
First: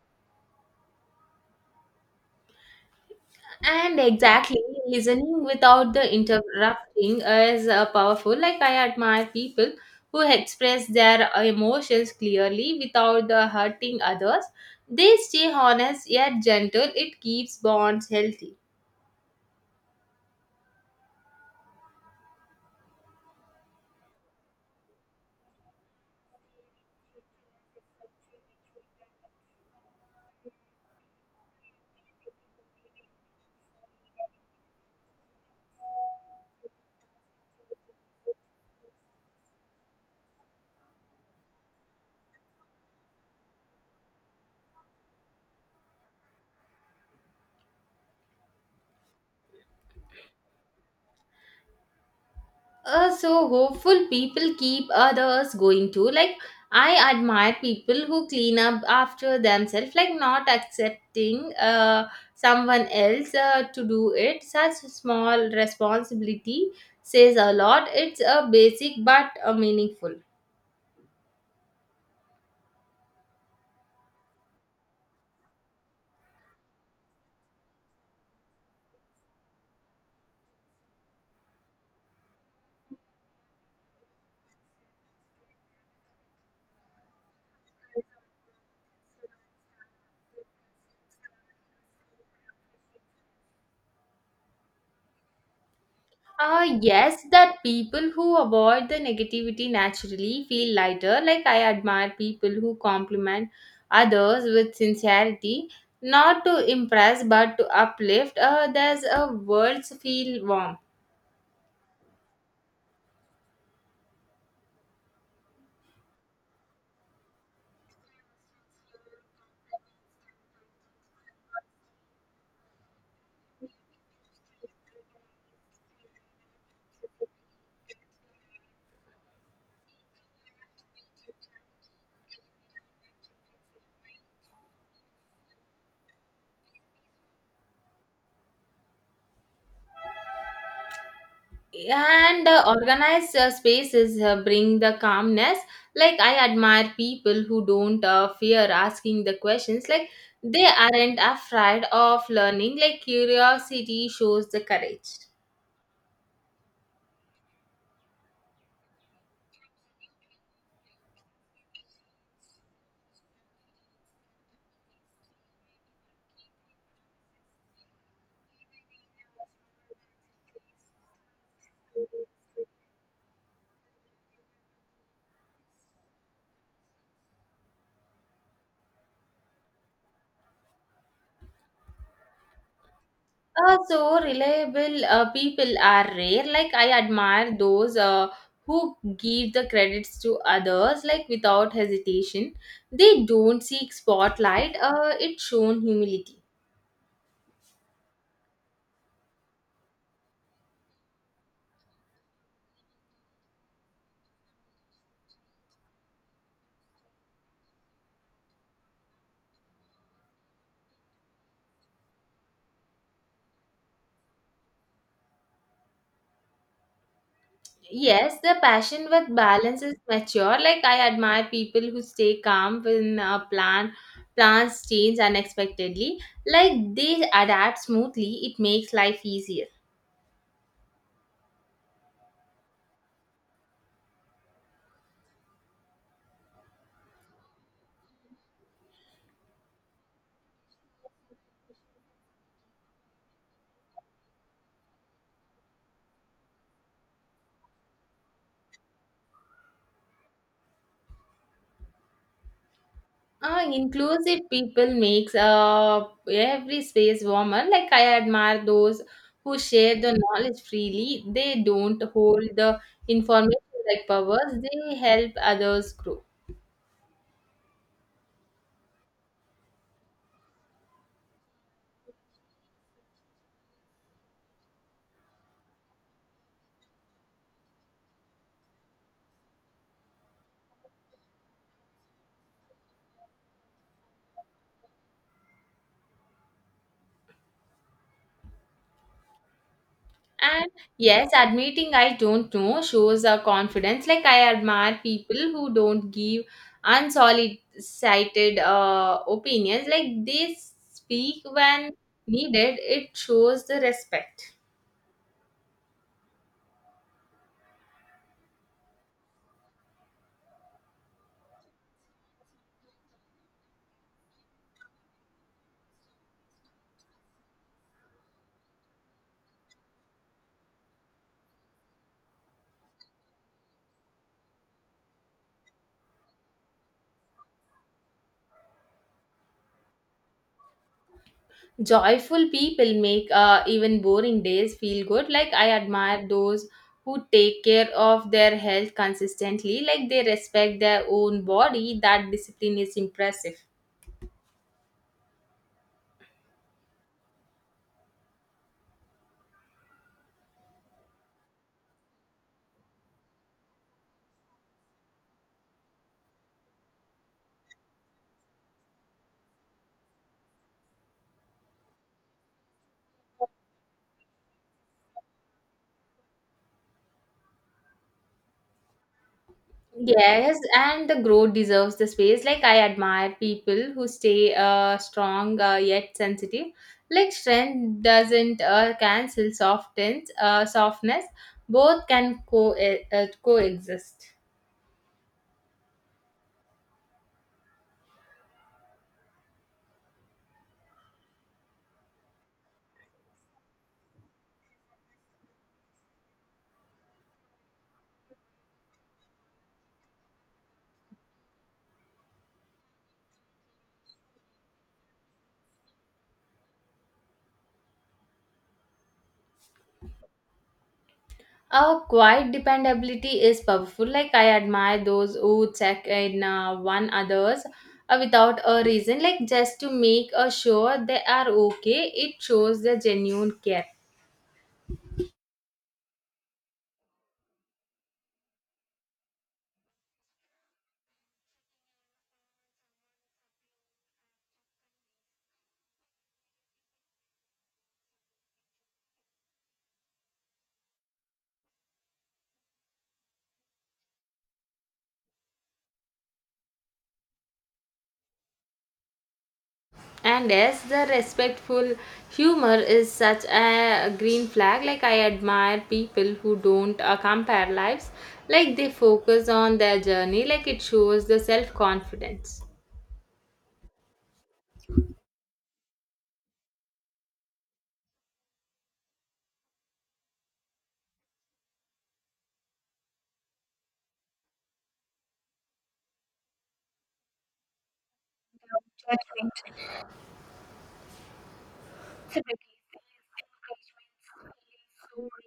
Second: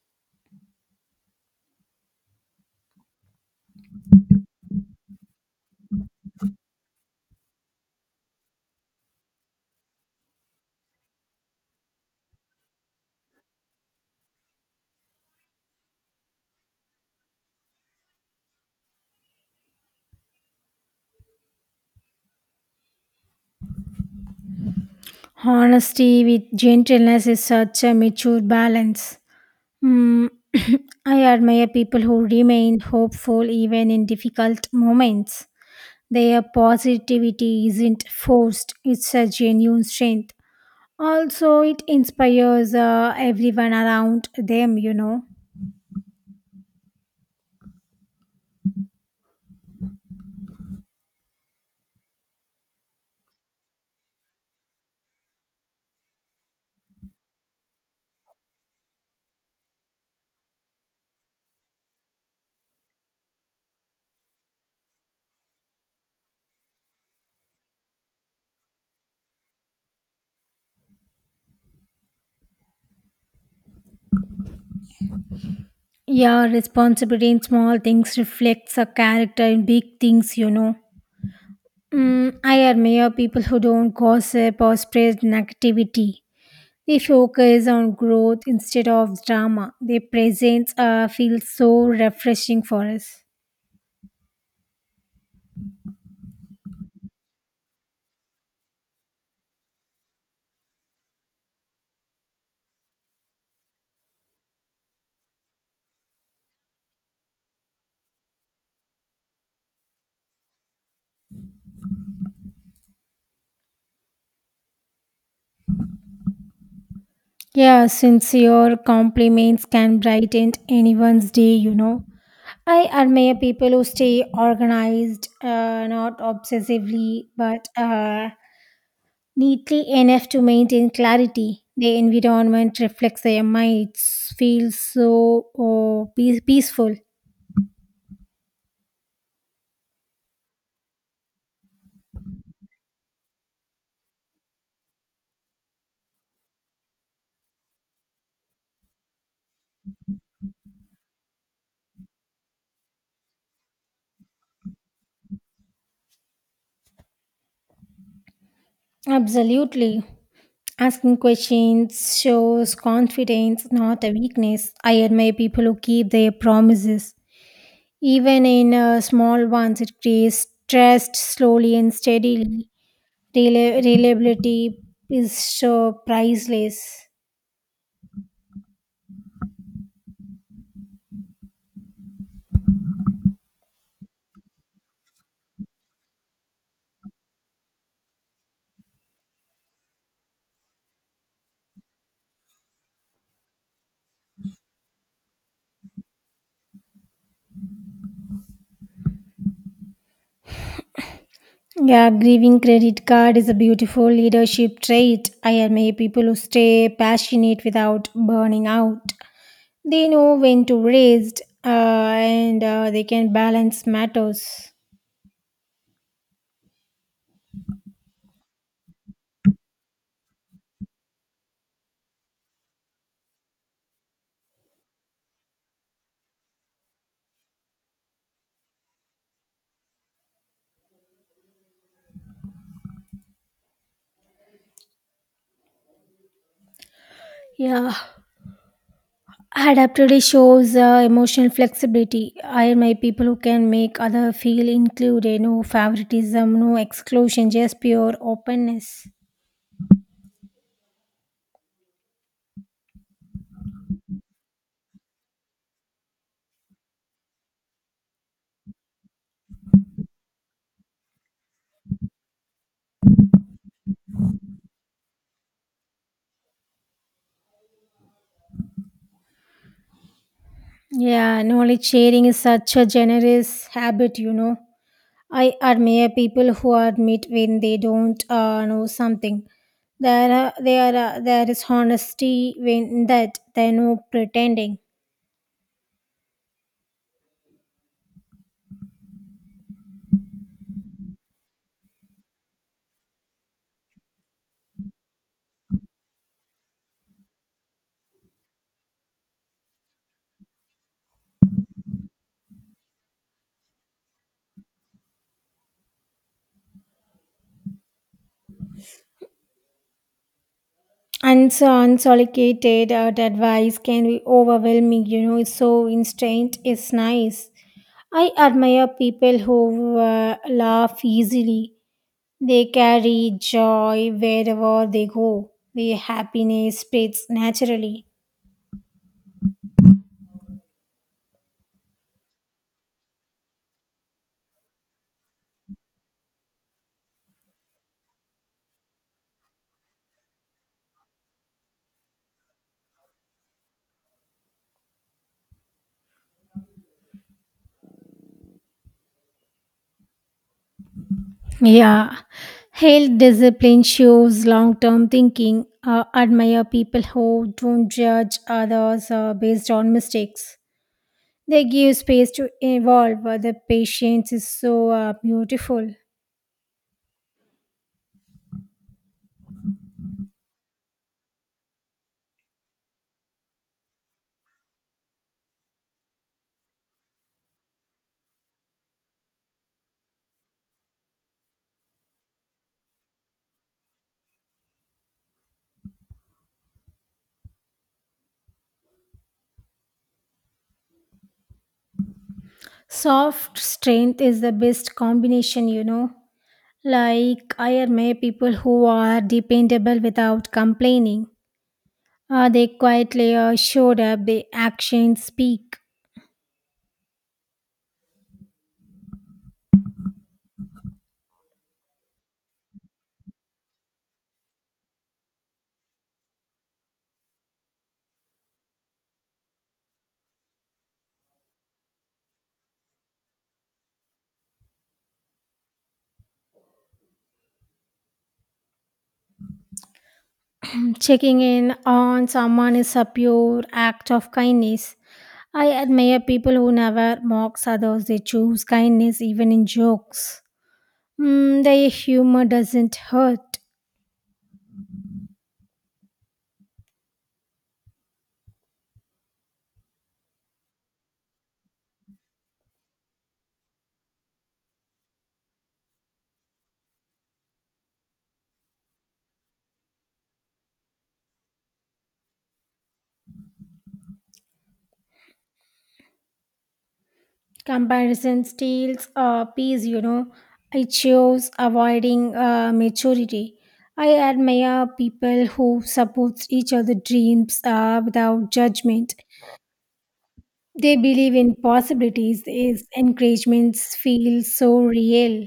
[SPEAKER 1] And exactly, listening without the interrupting is uh, powerful. Like I admire people who express their uh, emotions clearly without the hurting others. They stay honest yet gentle. It keeps bonds healthy.
[SPEAKER 2] Honesty with gentleness is such a mature balance. Mm, I admire people who remain hopeful even in difficult moments. Their positivity isn't forced, it's a genuine strength. Also, it inspires uh, everyone around them, you know.
[SPEAKER 1] Uh, so hopeful people keep others going too, like i admire people who clean up after themselves, like not accepting uh, someone else uh, to do it. Such small responsibility says a lot. It's a basic but uh, meaningful.
[SPEAKER 2] Yeah, responsibility in small things reflects a character in big things, you know. Mm, I admire people who don't gossip or spread negativity. They focus on growth instead of drama. Their presence uh, feels so refreshing for us.
[SPEAKER 1] Uh, yes, that people who avoid the negativity naturally feel lighter. Like, I admire people who compliment others with sincerity, not to impress but to uplift. Uh, there's a words feel warm.
[SPEAKER 2] Yeah, sincere compliments can brighten anyone's day, you know. I admire people who stay organized, uh, not obsessively, but uh, neatly enough to maintain clarity. The environment reflects their minds, feels so oh, peace- peaceful.
[SPEAKER 1] And the organized uh, spaces uh, bring the calmness. Like, I admire people who don't uh, fear asking the questions. Like, they aren't afraid of learning. Like, curiosity shows the courage.
[SPEAKER 2] Absolutely. Asking questions shows confidence, not a weakness. I admire people who keep their promises. Even in uh, small ones, it creates trust slowly and steadily. Reli- reliability is so priceless.
[SPEAKER 1] Uh, so reliable uh, people are rare. Like I admire those uh, who give the credits to others, like without hesitation. They don't seek spotlight. Uh, it shown humility.
[SPEAKER 2] Yeah, grieving credit card is a beautiful leadership trait. I admire people who stay passionate without burning out. They know when to raise uh, and uh, they can balance matters.
[SPEAKER 1] Yes, the passion with balance is mature. Like I admire people who stay calm when uh, plan plans change unexpectedly. Like they adapt smoothly. It makes life easier.
[SPEAKER 2] Yeah, adaptability shows uh, emotional flexibility. I admire people who can make other feel included. No favoritism, no exclusion, just pure openness.
[SPEAKER 1] Uh, inclusive people makes uh, every space warmer. Like I admire those who share the knowledge freely. They don't hold the information like powers. They help others grow.
[SPEAKER 2] Yeah, knowledge sharing is such a generous habit, you know. I admire people who admit when they don't uh, know something. There, are, there, are, there is honesty when that they are no pretending.
[SPEAKER 1] And yes, admitting I don't know shows a confidence. Like I admire people who don't give unsolicited uh, opinions. Like they speak when needed. It shows the respect.
[SPEAKER 2] Unso- unsolicited uh, advice can be overwhelming, you know, so instant is nice. I admire people who uh, laugh easily. They carry joy wherever they go. Their happiness spreads naturally.
[SPEAKER 1] Joyful people make uh, even boring days feel good. Like, I admire those who take care of their health consistently, like, they respect their own body. That discipline is impressive.
[SPEAKER 2] Yeah. Health discipline shows long term thinking. Uh, admire people who don't judge others uh, based on mistakes. They give space to evolve. Uh, The patience is so uh, beautiful.
[SPEAKER 1] Yes, and the growth deserves the space. Like, I admire people who stay uh, strong uh, yet sensitive. Like, strength doesn't uh, cancel softens, uh, softness, both can co- uh, uh, coexist.
[SPEAKER 2] Soft strength is the best combination, you know. Like IRMA people who are dependable without complaining. Uh, they quietly uh, showed up, they actions speak.
[SPEAKER 1] Uh, quiet dependability is powerful. Like I admire those who check in uh, one others uh, without a reason, like just to make uh, sure they are okay. It shows the genuine care.
[SPEAKER 2] Checking in on someone is a pure act of kindness. I admire people who never mocks others. They choose kindness even in jokes. Mm, their humor doesn't hurt.
[SPEAKER 1] And yes, the respectful humor is such a green flag. Like I admire people who don't uh, compare lives. Like they focus on their journey. Like it shows the self confidence.
[SPEAKER 2] Comparison steals uh, peace, you know. I chose avoiding uh, maturity. I admire people who support each other's dreams uh, without judgment. They believe in possibilities. Is encouragements feel so real.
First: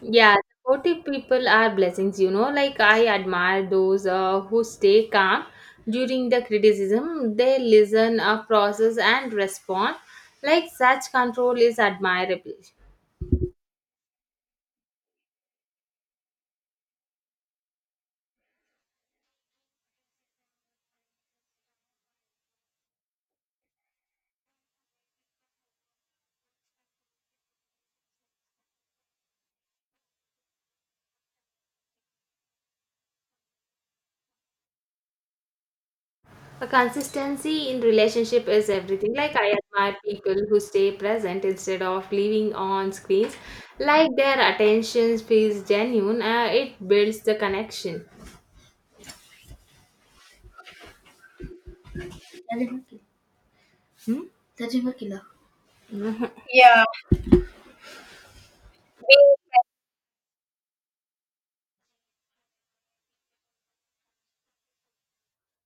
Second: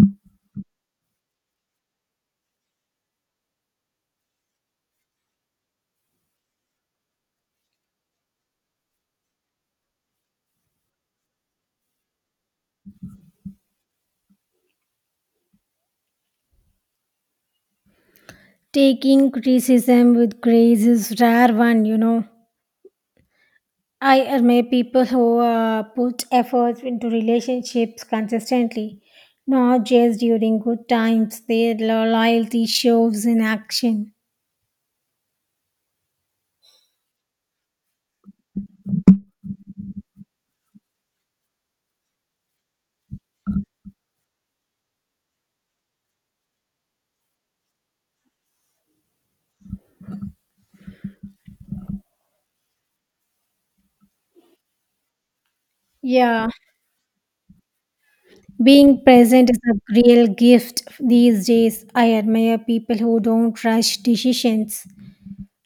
[SPEAKER 1] Yeah, supportive people are blessings, you know. Like, I admire those uh, who stay calm during the criticism. They listen, uh, process, and respond. Like, such control is admirable.
[SPEAKER 2] Taking criticism with grace is rare one, you know. I admire people who uh, put efforts into relationships consistently, not just during good times. Their lo- loyalty shows in action.
[SPEAKER 1] A consistency in relationship is everything. Like, I admire people who stay present instead of living on screens. Like, their attention feels genuine, uh, it builds the connection. Hmm?
[SPEAKER 2] Yeah, being present is a real gift these days. I admire people who don't rush decisions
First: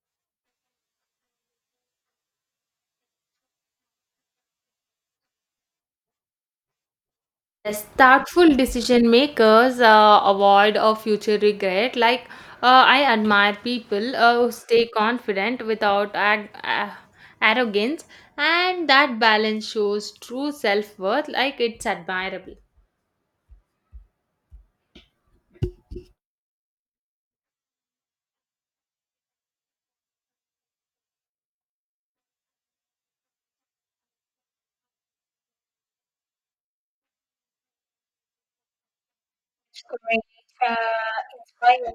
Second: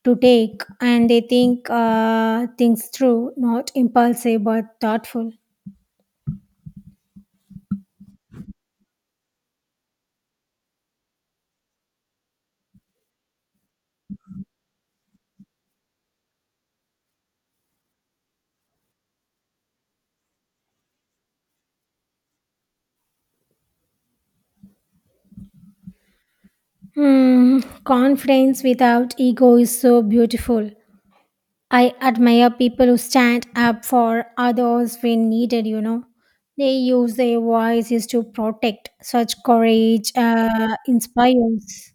[SPEAKER 2] to take and they think uh, things through, not impulsive but thoughtful.
[SPEAKER 1] Yes, thoughtful decision makers uh, avoid a future regret. Like uh, I admire people uh, who stay confident without ag- uh, arrogance, and that balance shows true self worth. Like it's admirable.
[SPEAKER 2] Hmm, confidence without ego is so beautiful. I admire people who stand up for others when needed, you know. They use their voices to protect. Such courage uh, inspires.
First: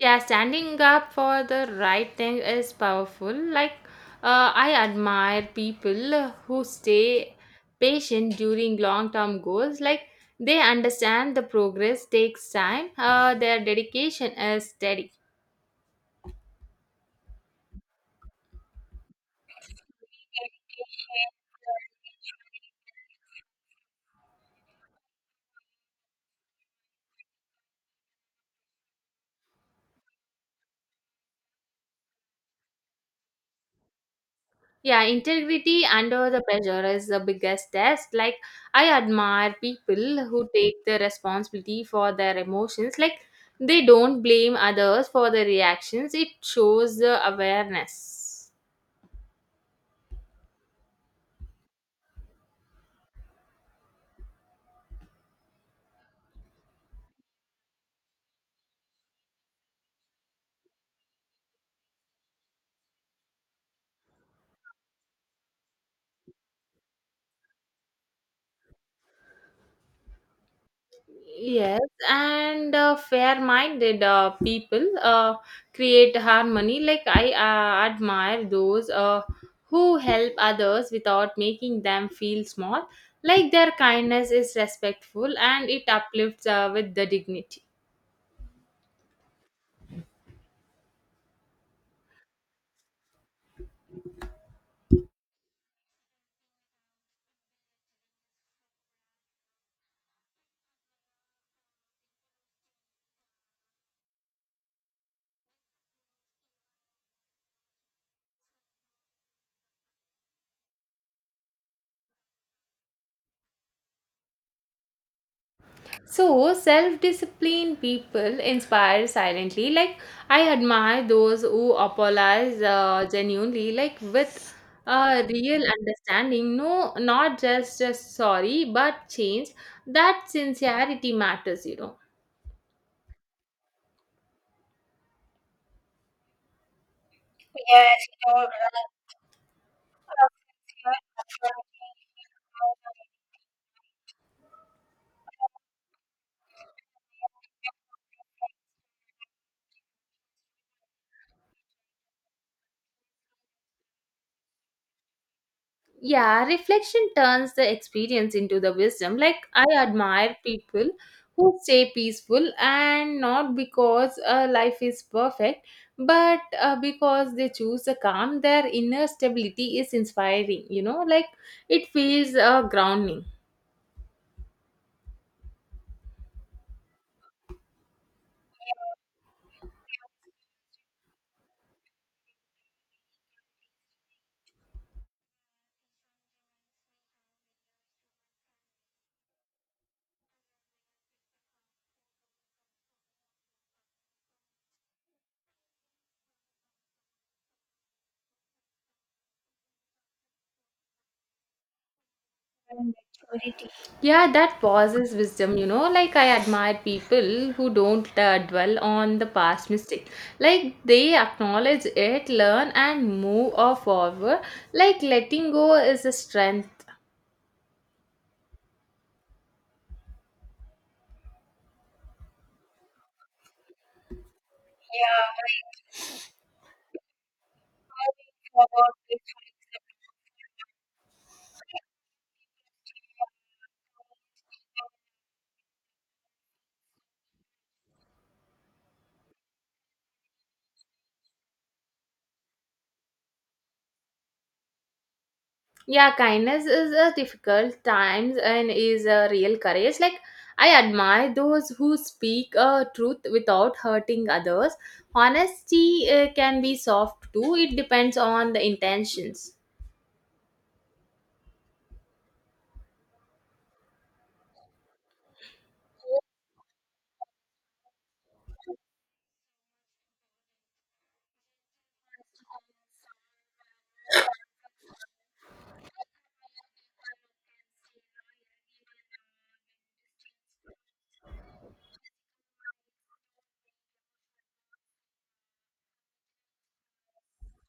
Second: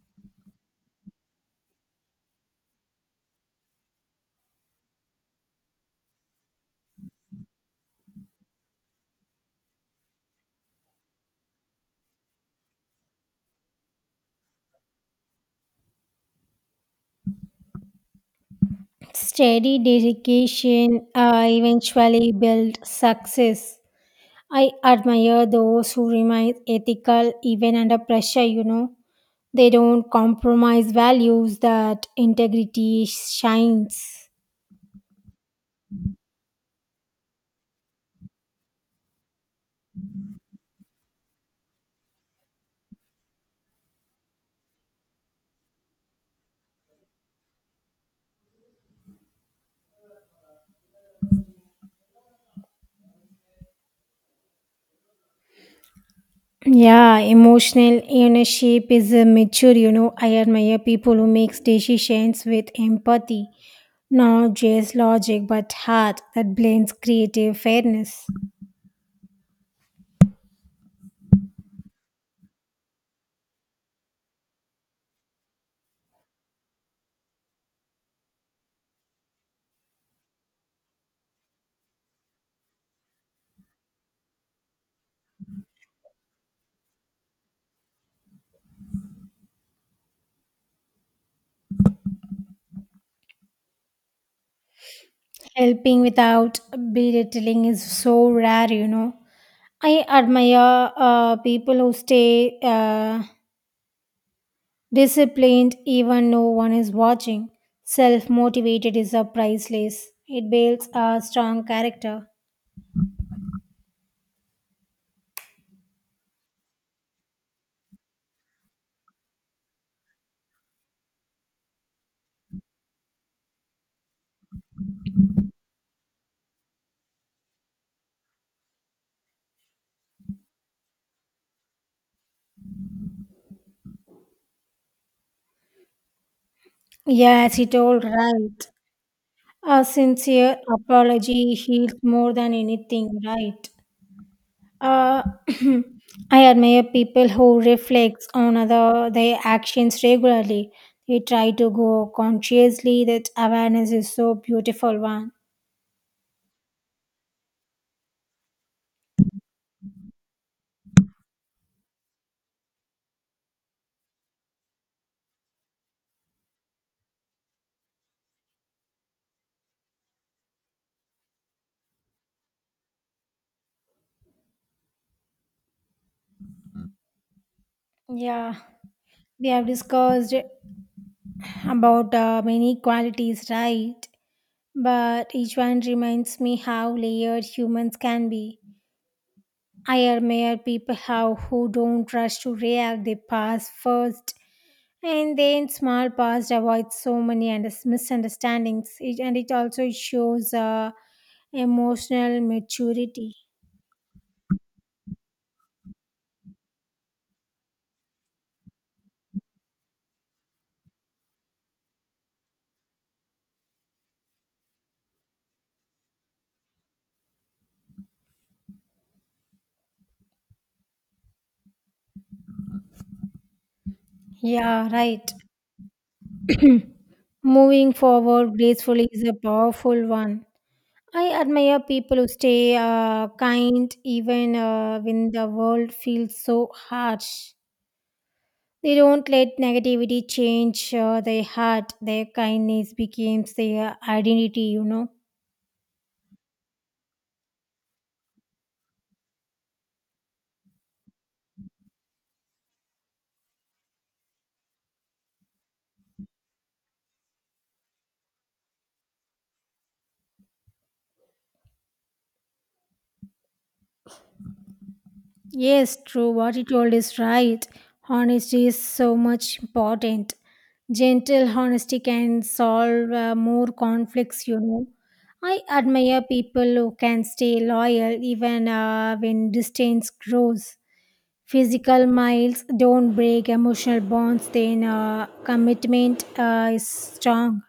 [SPEAKER 1] Yeah, standing up for the right thing is powerful. Like, uh, I admire people who stay patient during long term goals. Like, they understand the progress takes time, uh, their dedication is steady.
[SPEAKER 2] Steady dedication uh, eventually builds success. I admire those who remain ethical even under pressure, you know. They don't compromise values that integrity shines.
[SPEAKER 1] Yeah, integrity under the pressure is the biggest test. Like, I admire people who take the responsibility for their emotions. Like, they don't blame others for their reactions, it shows the awareness.
[SPEAKER 2] Yeah, emotional ownership is a mature, you know. I admire people who makes decisions with empathy, not just logic but heart that blends creative fairness.
[SPEAKER 1] Yes, and uh, fair-minded uh, people uh, create harmony. Like I uh, admire those uh, who help others without making them feel small. Like their kindness is respectful and it uplifts uh, with the dignity.
[SPEAKER 2] Helping without belittling is so rare, you know. I admire uh, people who stay uh, disciplined even no one is watching. Self motivated is a priceless. It builds a strong character.
[SPEAKER 1] So, self disciplined people inspire silently. Like, I admire those who apologize uh, genuinely, like with a real understanding. No, not just, just sorry, but change. That sincerity matters, you know.
[SPEAKER 2] Yes, you told right. A sincere apology heals more than anything, right? Uh, I admire people who reflect on other their actions regularly. They try to go consciously. That awareness is so beautiful one.
[SPEAKER 1] Yeah, reflection turns the experience into the wisdom. Like, I admire people who stay peaceful and not because uh, life is perfect, but uh, because they choose the calm. Their inner stability is inspiring. You know, like it feels uh, grounding.
[SPEAKER 2] Yeah, we have discussed about uh, many qualities, right? But each one reminds me how layered humans can be. I admire people how who don't rush to react. They pass first. And then small past avoids so many under- misunderstandings, it, and it also shows uh, emotional maturity.
[SPEAKER 1] Yeah, that pauses wisdom, you know. Like, I admire people who don't uh, dwell on the past mistake. Like, they acknowledge it, learn, and move on forward. Like, letting go is a strength.
[SPEAKER 2] Yeah, right. Moving forward gracefully is a powerful one. I admire people who stay uh, kind even uh, when the world feels so harsh. They don't let negativity change uh, their heart. Their kindness becomes their identity, you know.
[SPEAKER 1] Yeah, kindness is a difficult times and is a real courage. Like, I admire those who speak uh, truth without hurting others. Honesty uh, can be soft too, it depends on the intentions.
[SPEAKER 2] Yes, true. What you told is right. Honesty is so much important. Gentle honesty can solve uh, more conflicts, you know. I admire people who can stay loyal even uh, when distance grows. Physical miles don't break emotional bonds, then uh, commitment uh, is strong.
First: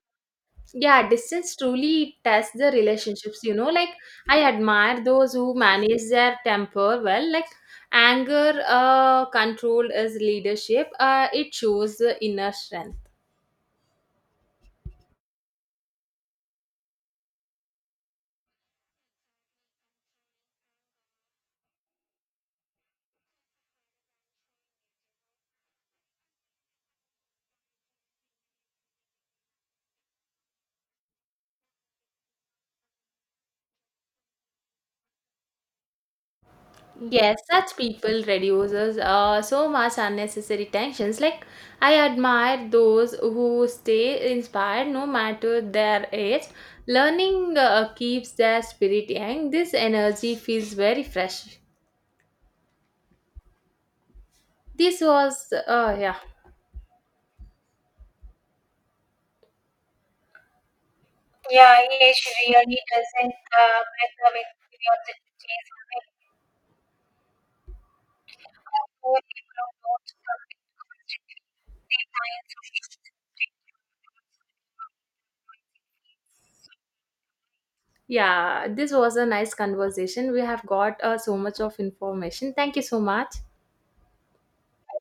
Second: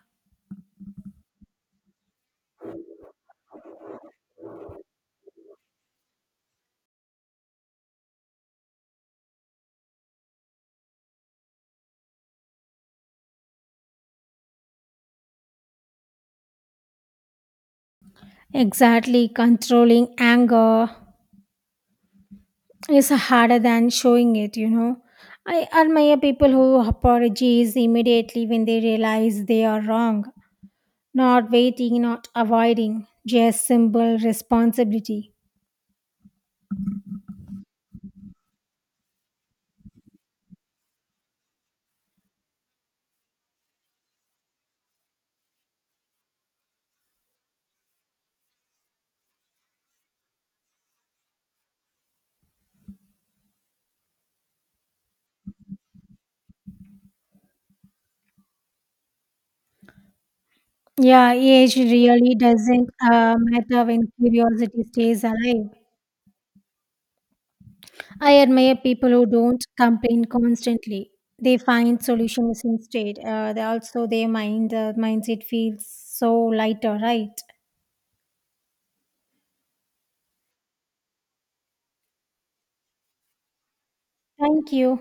[SPEAKER 1] Yeah, distance truly tests the relationships, you know like i admire those who manage their temper well. Like anger uh, control is leadership. Uh, it shows the inner strength.
[SPEAKER 2] Exactly, controlling anger is harder than showing it, you know. I admire people who apologize immediately when they realize they are wrong, not waiting, not avoiding, just simple responsibility.
[SPEAKER 1] Yes, such people reduces uh, so much unnecessary tensions. Like i admire those who stay inspired no matter their age. Learning uh, keeps their spirit young. This energy feels very fresh. This was uh, yeah.
[SPEAKER 2] Yeah, age really doesn't uh, matter when curiosity stays alive. I admire people who don't complain constantly. They find solutions instead. Uh, they also their mind, uh, mindset feels so lighter, right?
[SPEAKER 1] Yeah, this was a nice conversation. We have got uh, so much of information. Thank you so much.
[SPEAKER 2] Thank you.